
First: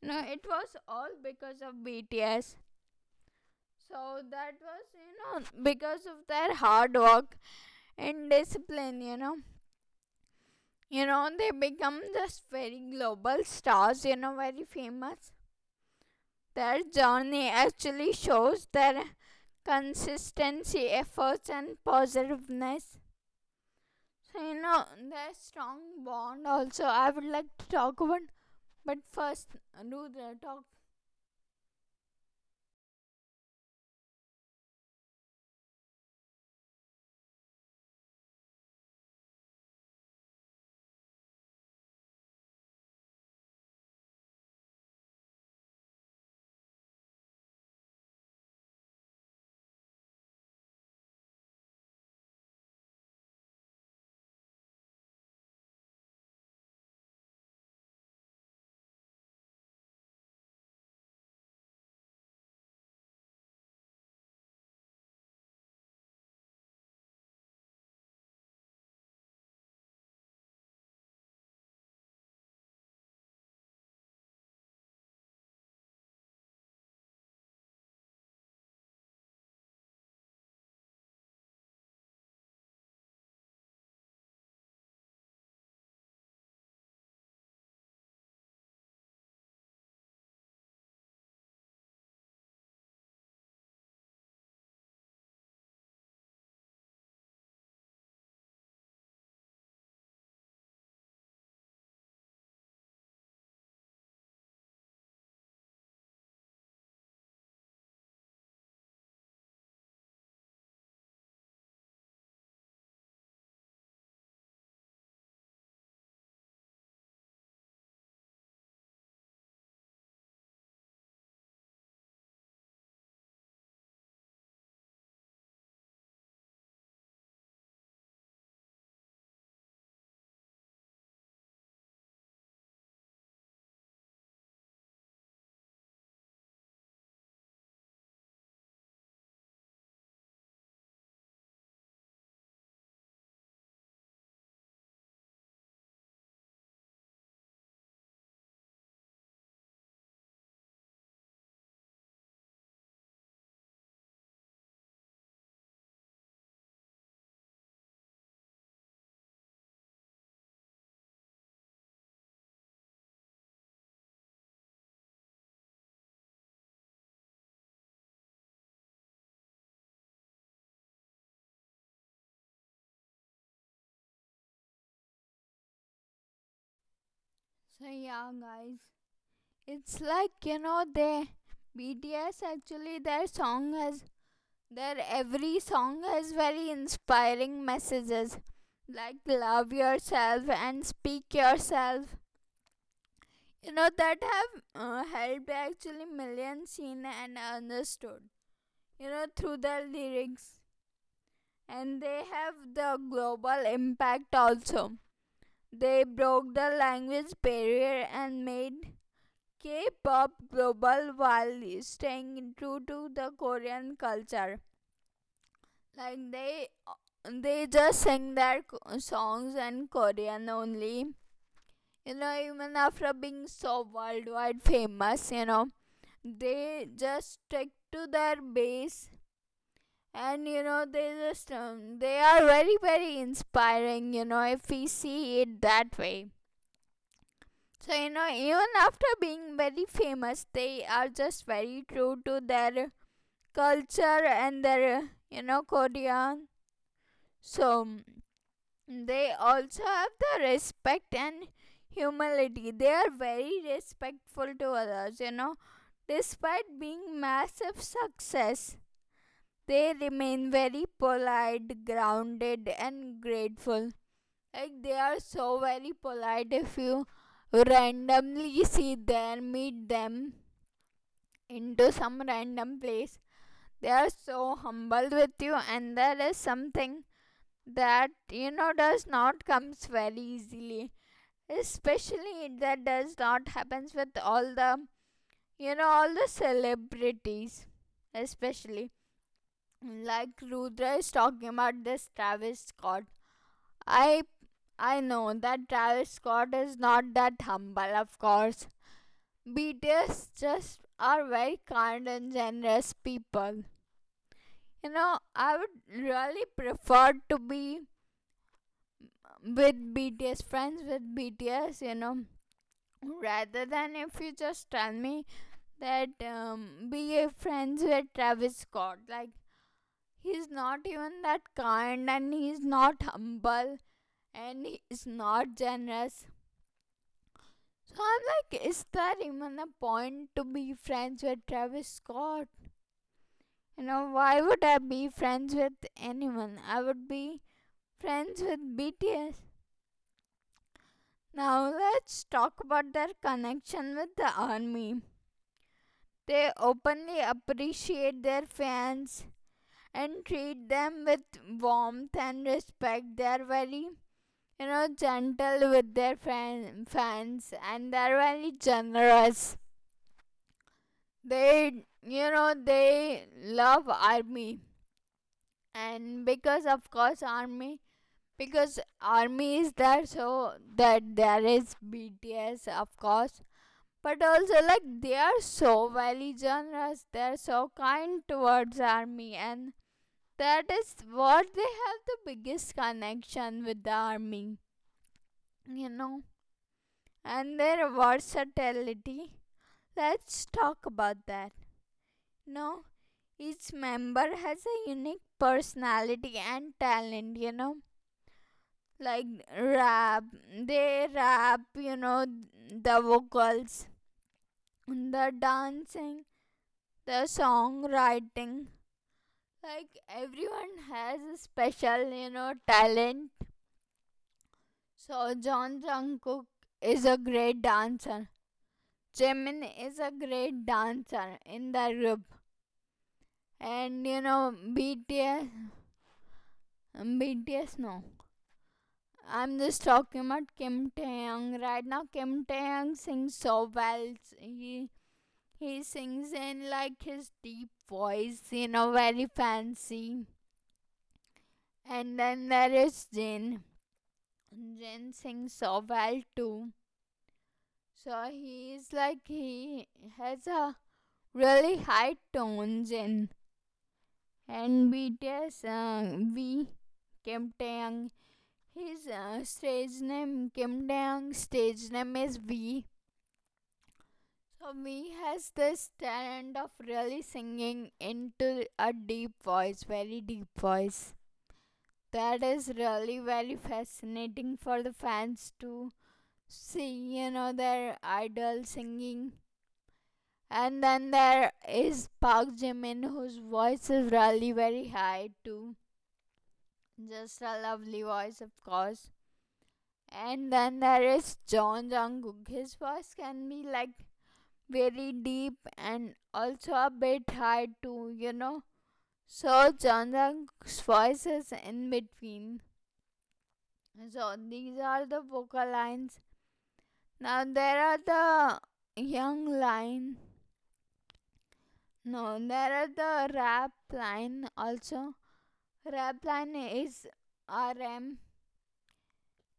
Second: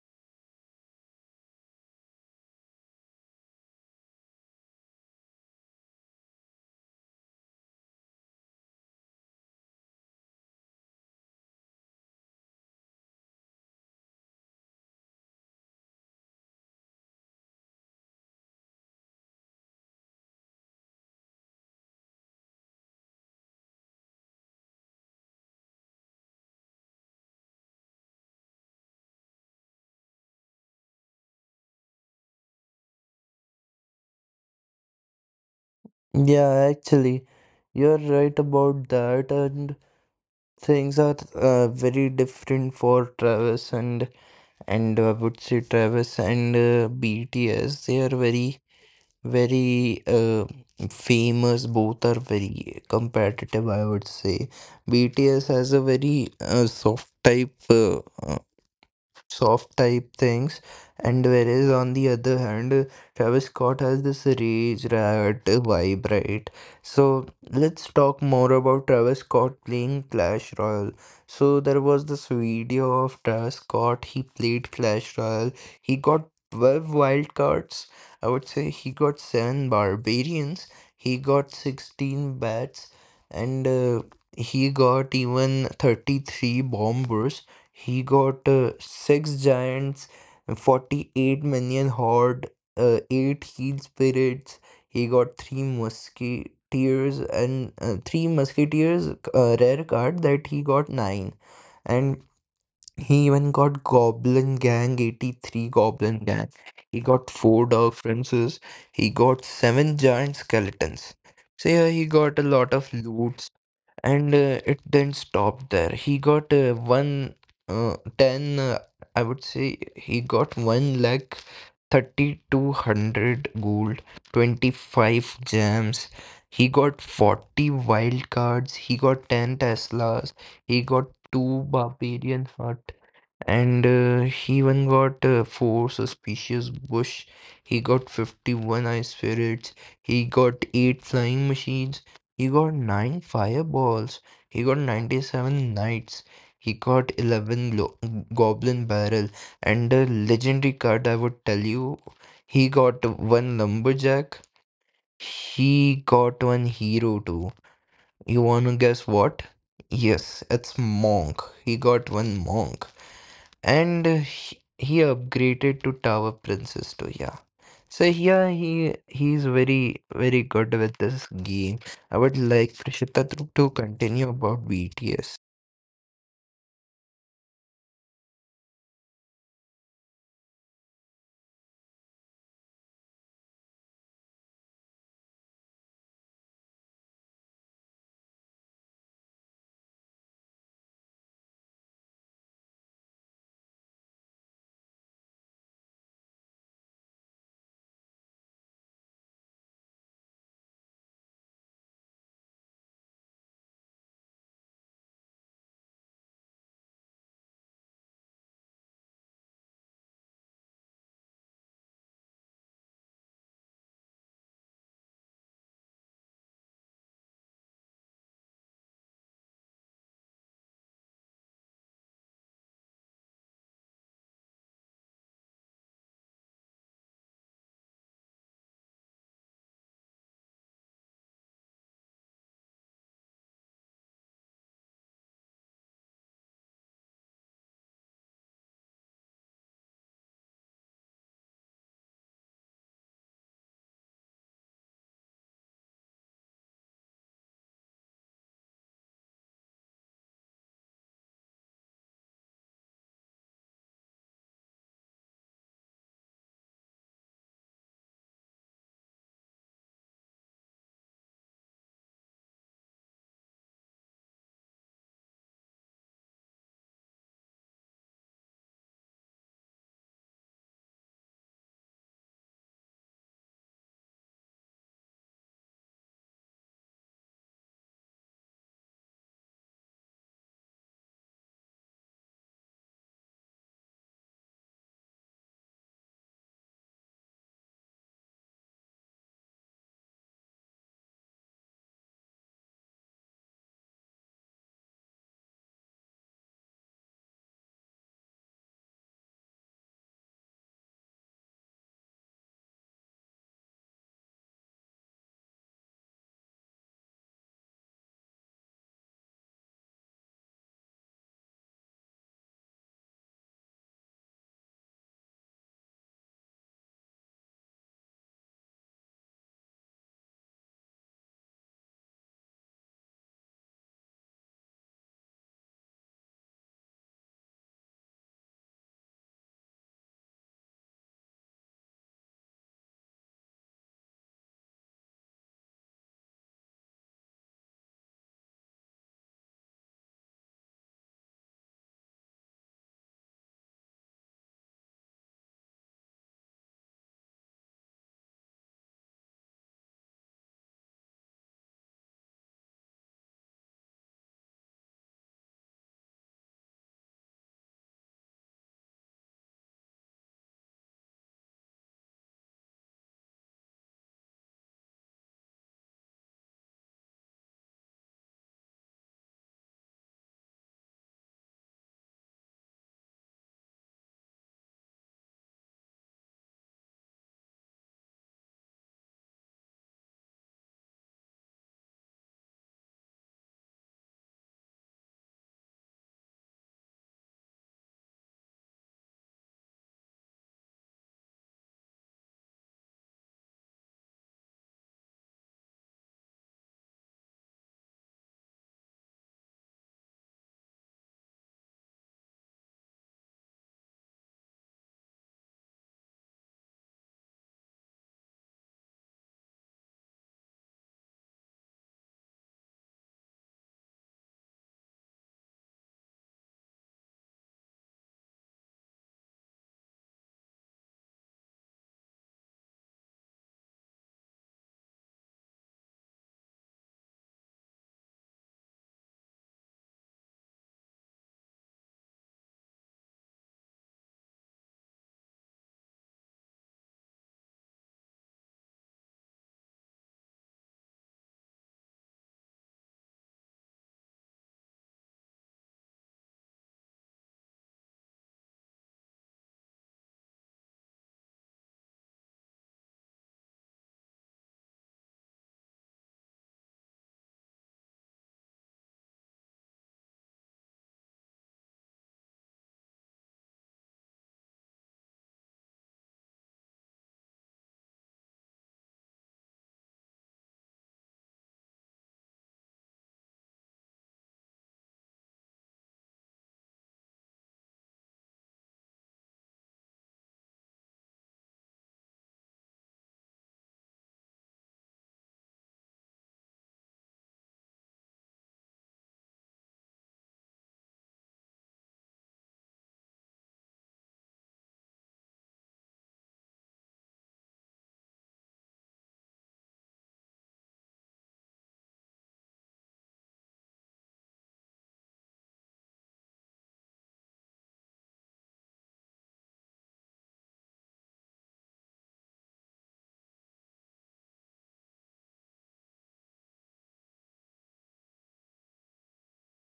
Speaker 1: No, it was all because of BTS. So that was you know because of their hard work and discipline. You know they become just very global stars. You know, very famous. Their journey actually shows their consistency, efforts, and positiveness. So you know there's strong bond also. I would like to talk about, but first do the talk.
Speaker 2: Yeah, actually, you're right about that, and things are very different for Travis and I would say Travis and BTS. They are very very famous. Both are very competitive. I would say BTS has a very soft type. Soft type things. And whereas on the other hand, Travis Scott has this rage rat vibe, right? So let's talk more about Travis Scott playing Clash Royale. So there was this video of Travis Scott, he played Clash Royale. He got 12 wild cards. I would say he got 7 barbarians. He got 16 bats, and he got even 33 bombers. He got six giants, 48 minion horde, eight heat spirits. He got three musketeers, and three musketeers, rare card, that he got nine. And he even got Goblin Gang, 83 Goblin Gang. He got four dog Princes. He got seven giant skeletons. So yeah, he got a lot of loot, and it didn't stop there. He got one, ten. I would say he got one lakh 3,200 gold, 25 gems. He got 40 wild cards. He got 10 Teslas. He got two barbarian hut, and he even got four suspicious bush. He got 51 ice spirits. He got eight flying machines. He got nine fireballs. He got 97 knights. He got 11 goblin barrel, and a legendary card, I would tell you, he got one lumberjack. He got one hero too. You want to guess what? Yes, it's monk. He got one monk. And he upgraded to Tower Princess too. Yeah. So here he's very very good with this game. I would like Prishita to continue about BTS.
Speaker 1: So yeah, guys, it's like you know they BTS actually their song has their every song has very inspiring messages like love yourself and speak yourself. You know that have helped actually millions seen and understood. You know through their lyrics, and they have the global impact also. They broke the language barrier and made K pop global while staying true to the Korean culture. Like they just sing their songs in Korean only. You know, even after being so worldwide famous, you know, they just stick to their base, and you know they just they are very very inspiring, you know, if we see it that way. So you know even after being very famous they are just very true to their culture and their you know Korean. So they also have the respect and humility. They are very respectful to others, you know, despite being massive success they remain very polite, grounded, and grateful. Like they are so very polite if you randomly see them, meet them into some random place. They are so humble with you, and that is something that you know does not comes very easily. Especially that does not happens with all the you know all the celebrities, especially like Rudra is talking about this Travis Scott. I I know that Travis Scott is not that humble, of course. BTS just are very kind and generous people. You know, I would really prefer to be with BTS, friends with BTS, you know, rather than if you just tell me that be friends with Travis Scott. Like he's not even that kind and he's not humble and he is not generous. So I'm like, is there even a point to be friends with Travis Scott? You know, why would I be friends with anyone? I would be friends with BTS. Now let's talk about their connection with the army. They openly appreciate their fans and treat them with warmth and respect. They are very you know gentle with their fans, and they're very generous. They you know they love army, and because of course army, because army is there so that there is BTS of course, but also like they are so very generous, they're so kind towards army, and that is what they have, the biggest connection with the army, you know. And their versatility, let's talk about that. No, each member has a unique personality and talent, you know, like rap, they rap, you know, the vocals, the dancing, the songwriting, like everyone has a special you know talent. So John Jungkook is a great dancer, Jimin is a great dancer in the group, and you know bts BTS no, I'm just talking about Kim Taeyang right now. Kim Taeyang sings so well. He sings in like his deep voice, you know, very fancy. And then there is Jin. Jin sings so well too. So he is like, he has a really high tone, Jin. And BTS, V, Kim Taeyang. His stage name, Kim Taeyang's stage name is V. So me has this talent of really singing into a deep voice, very deep voice. That is really very fascinating for the fans to see, you know, their idol singing. And then there is Park Jimin, whose voice is really very high too. Just a lovely voice, of course. And then there is John Jungkook. His voice can be like very deep and also a bit high too, you know. So Jandang's voice is in between. So these are the vocal lines. Now there are the young line. No, there are the rap line also. Rap line is RM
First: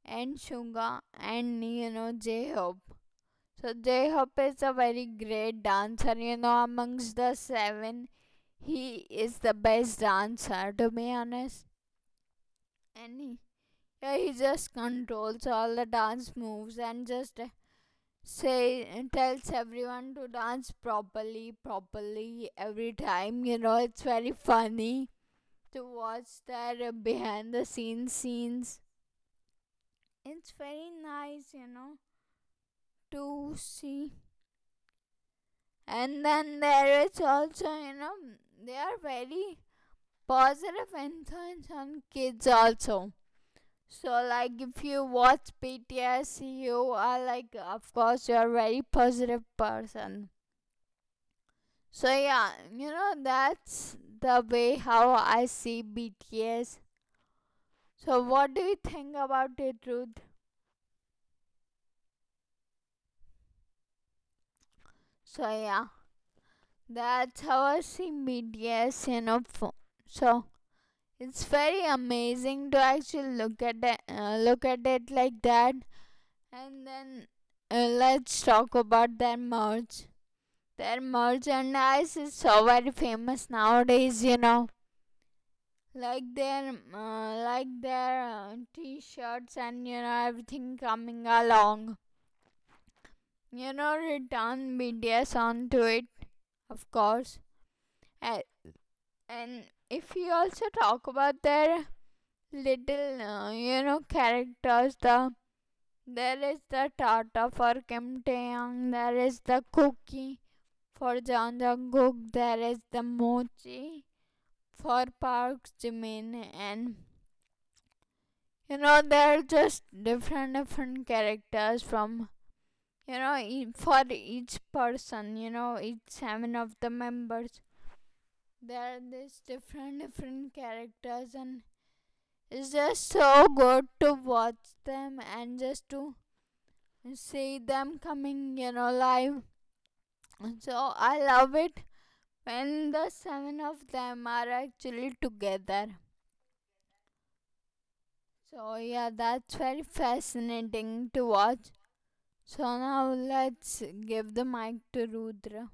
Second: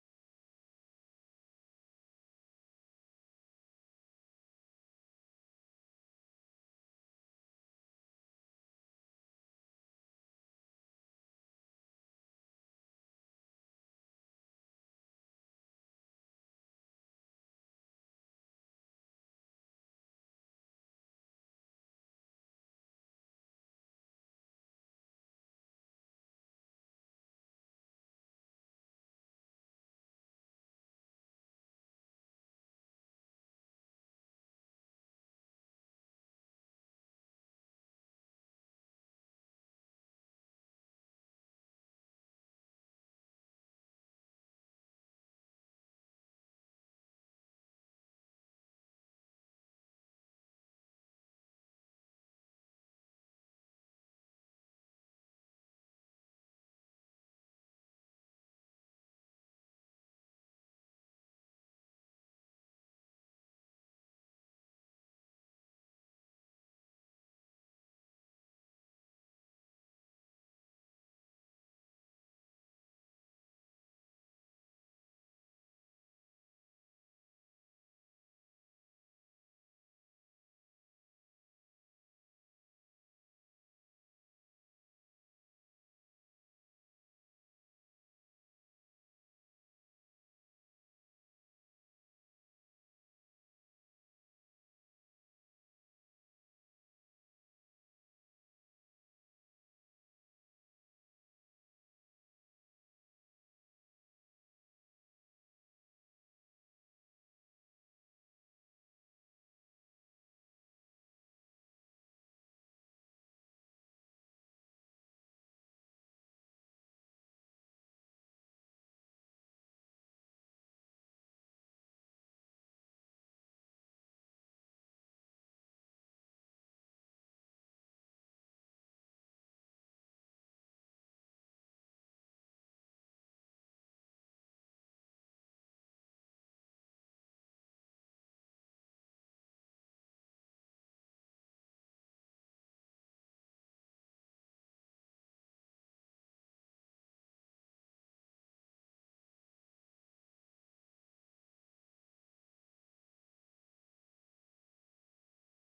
Speaker 1: and Suga, and you know J Hope. So J Hope is a very great dancer. You know, amongst the seven, he is the best dancer, to be honest. And he, yeah, he just controls all the dance moves and just say tells everyone to dance properly, properly every time. You know, it's very funny to watch their behind the scenes. It's very nice, you know, to see. And then there is also, you know, they are very positive influence on kids also. So, like, if you watch BTS, you are like, of course, you're a very positive person. So, yeah, you know, that's the way how I see BTS. So, what do you think about it, Ruth? So, yeah, that's how I see BTS, you know. So, it's very amazing to actually look at it, like that. And then let's talk about their merch. Their merchandise is so very famous nowadays, you know. Like their their t-shirts, and you know everything coming along. You know, return BTS onto it, of course. And, and if you also talk about their little, you know, characters, the there is the Tata for Kim Kimtaeyang. There is the cookie for Janjanguk. There is the mochi for Park Jimin. And you know, there are just different, different characters from, you know, for each person, you know, each seven of the members. There are these different, different characters, and it's just so good to watch them and just to see them coming, you know, live. So I love it when the seven of them are actually together. So yeah, that's very fascinating to watch. So now let's give the mic to Rudra.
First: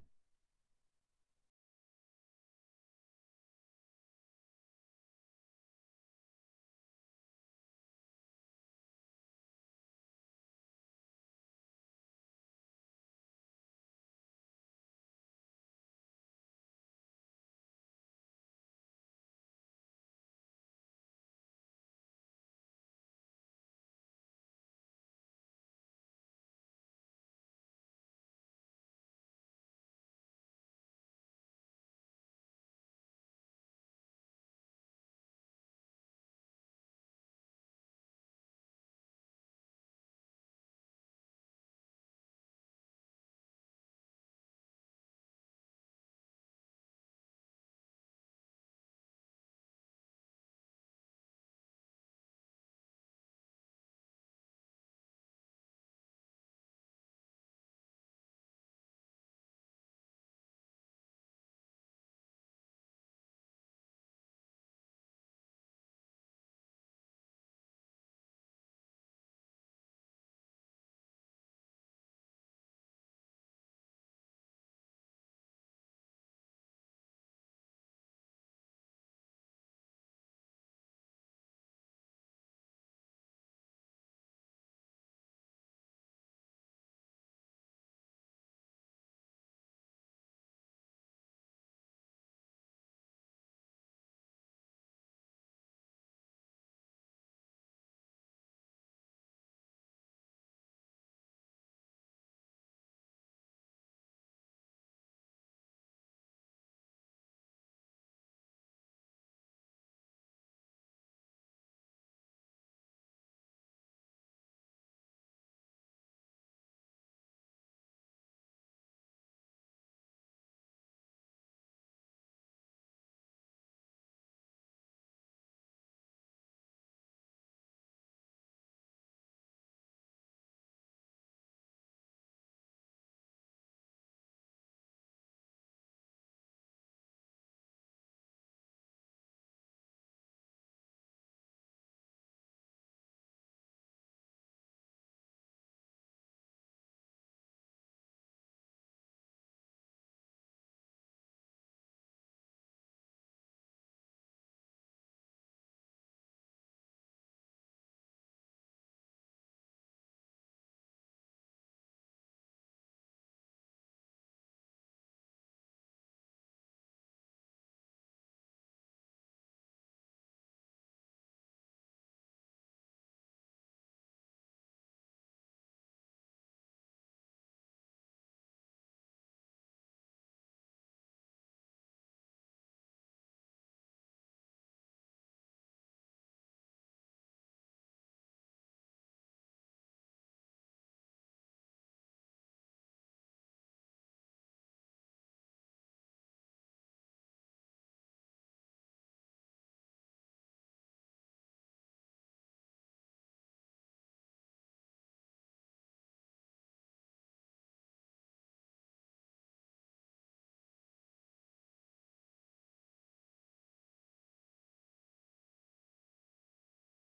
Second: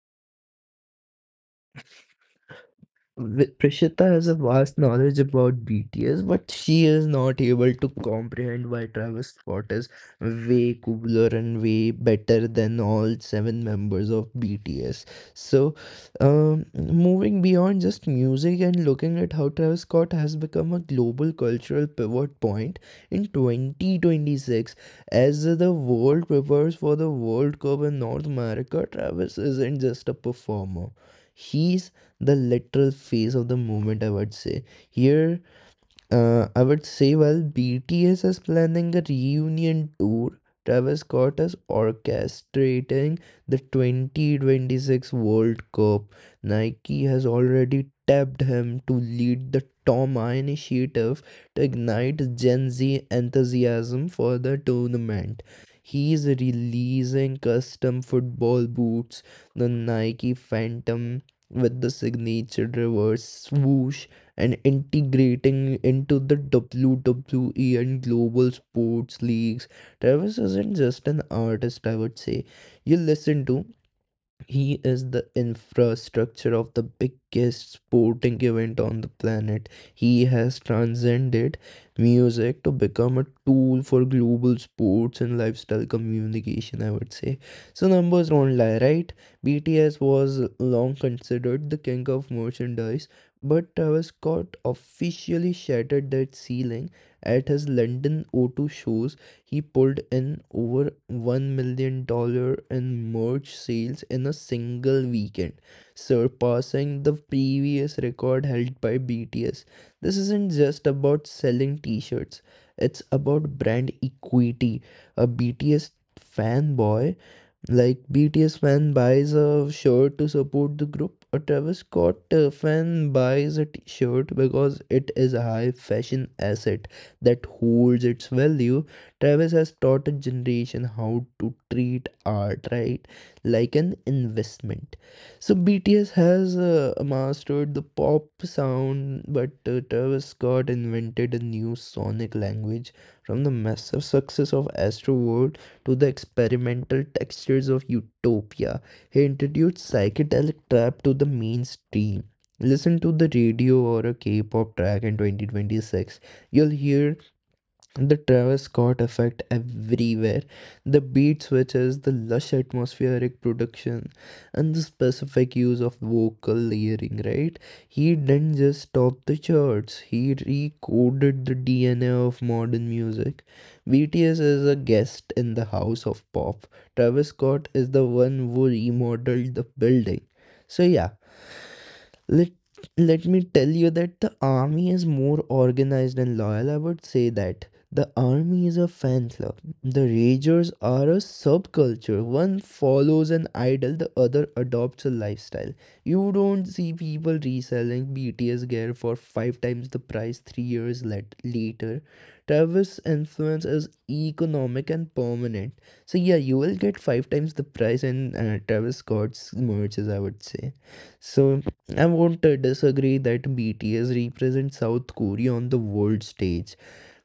Speaker 2: Prishita has a vast knowledge about BTS, but she is not able to comprehend why Travis Scott is way cooler and way better than all seven members of BTS. So, moving beyond just music and looking at how Travis Scott has become a global cultural pivot point in 2026, as the world prepares for the World Cup in North America, Travis isn't just a performer. He's the literal phase of the movement, I would say. Here I would say, well, BTS is planning a reunion tour. Travis Scott is orchestrating the 2026 World Cup. Nike has already tapped him to lead the Toma initiative to ignite Gen Z enthusiasm for the tournament. He's releasing custom football boots, the Nike Phantom with the signature reverse swoosh, and integrating into the WWE and global sports leagues. Travis isn't just an artist, I would say. You listen to, he is the infrastructure of the biggest sporting event on the planet. He has transcended music to become a tool for global sports and lifestyle communication, I would say. So, numbers don't lie, right? BTS was long considered the king of merchandise, but Travis Scott officially shattered that ceiling at his London 0 shows. He pulled in over $1 million dollars in merch sales in a single weekend, surpassing the previous record held by BTS. This isn't just about selling t shirts, it's about brand equity. A BTS fanboy, like BTS fan, buys a shirt to support the group. A Travis Scott fan buys a t-shirt because it is a high fashion asset that holds its value. Travis has taught a generation how to treat art, right? Like an investment. So BTS has mastered the pop sound, but Travis Scott invented a new sonic language from the massive success of Astroworld to the experimental textures of utopia. He introduced psychedelic trap to the mainstream. Listen to the radio or a K pop track in 2026. You'll hear the Travis Scott effect everywhere. The beat switches, the lush atmospheric production, and the specific use of vocal layering, right? He didn't just top the charts, he recoded the DNA of modern music. BTS is a guest in the house of pop. Travis Scott is the one who remodeled the building. So, yeah, let let me tell you that the army is more organized and loyal. I would say that the army is a fan club. The ragers are a subculture. One follows an idol, the other adopts a lifestyle. You don't see people reselling BTS gear for five times the price 3 years later. Travis' influence is economic and permanent. So yeah, you will get five times the price in Travis Scott's merches, I would say. So I won't disagree that BTS represents South Korea on the world stage,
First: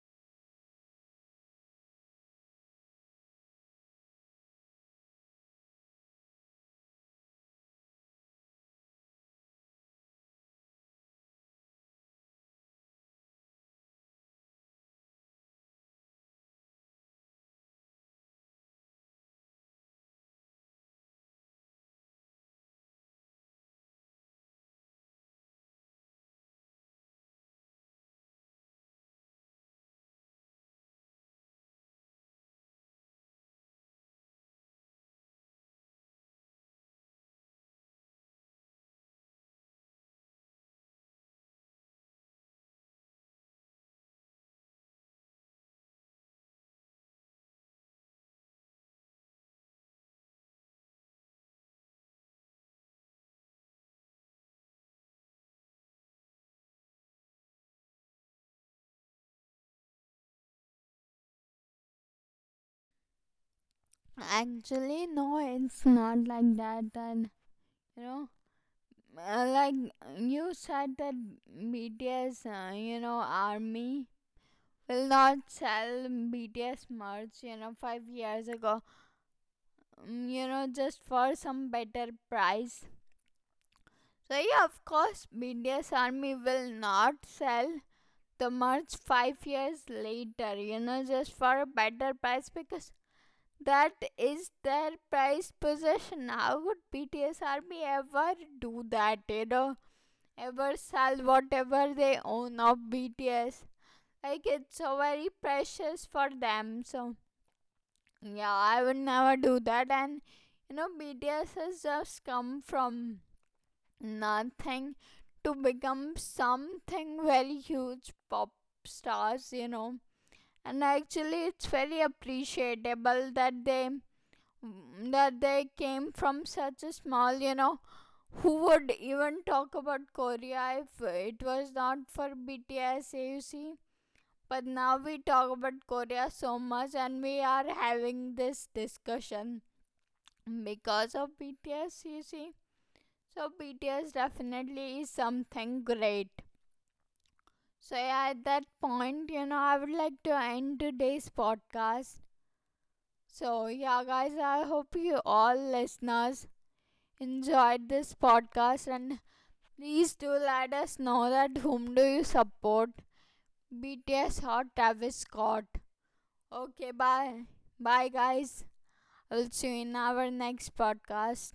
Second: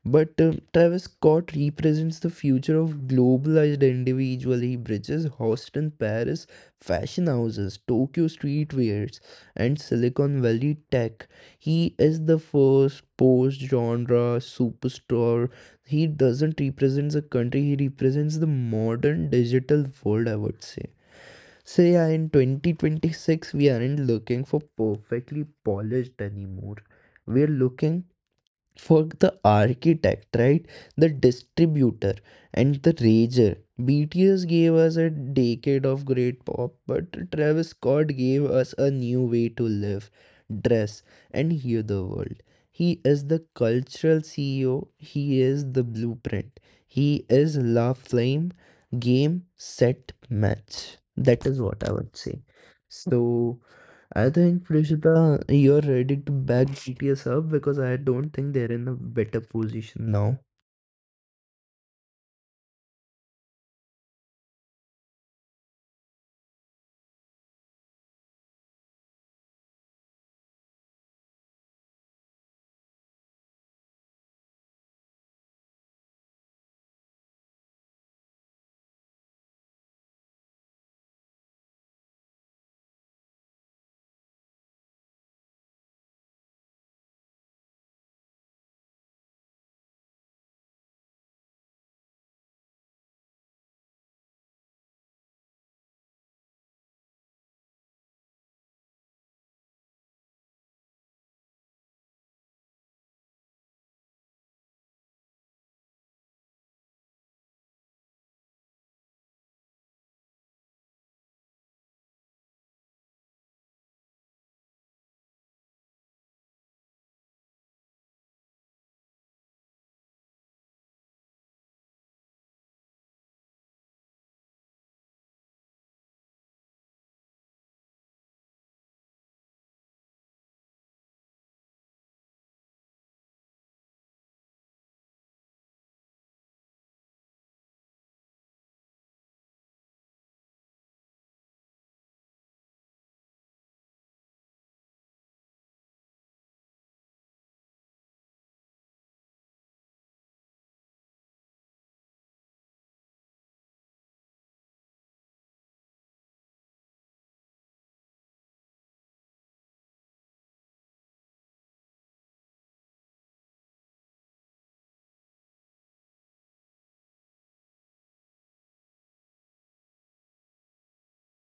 Speaker 2: but Travis Scott represents the future of globalized individual. He bridges Houston, Paris, fashion houses, Tokyo streetwears, and Silicon Valley tech. He is the first post-genre superstar. He doesn't represent a country, he represents the modern digital world, I would say. So yeah, in 2026, we aren't looking for perfectly polished anymore. We're looking for the architect, right? The distributor and the rager. BTS gave us a decade of great pop, but Travis Scott gave us a new way to live, dress, and hear the world. He is the cultural CEO, he is the blueprint, he is La Flame, game, set, match. That is what I would say. So, I think Prishita, you're ready to back GTS up because I don't think they're in a better position now.
Speaker 1: Actually, no, it's not like that. And you know, like you said that BTS, you know, army will not sell BTS merch. You know, five years ago, mm, you know, just for some better price. So, yeah, of course, BDS Army will not sell the merch five years later, you know, just for a better price, because that is their prized possession. How would BTS Army ever do that, you know, ever sell whatever they own of BTS? Like, it's so very precious for them. So, yeah, I would never do that. And, you know, BTS has just come from nothing to become something very huge pop stars, you know. And actually it's very appreciable that they came from such a small, you know, who would even talk about Korea if it was not for BTS, you see? But now we talk about Korea so much, and we are having this discussion because of BTS, you see. So BTS definitely is something great. So yeah, at that point, you know, I would like to end today's podcast. So yeah, guys, I hope you all listeners enjoyed this podcast, and please do let us know that whom do you support, BTS or Travis Scott. Okay, bye. Bye guys. I'll see you in our next podcast.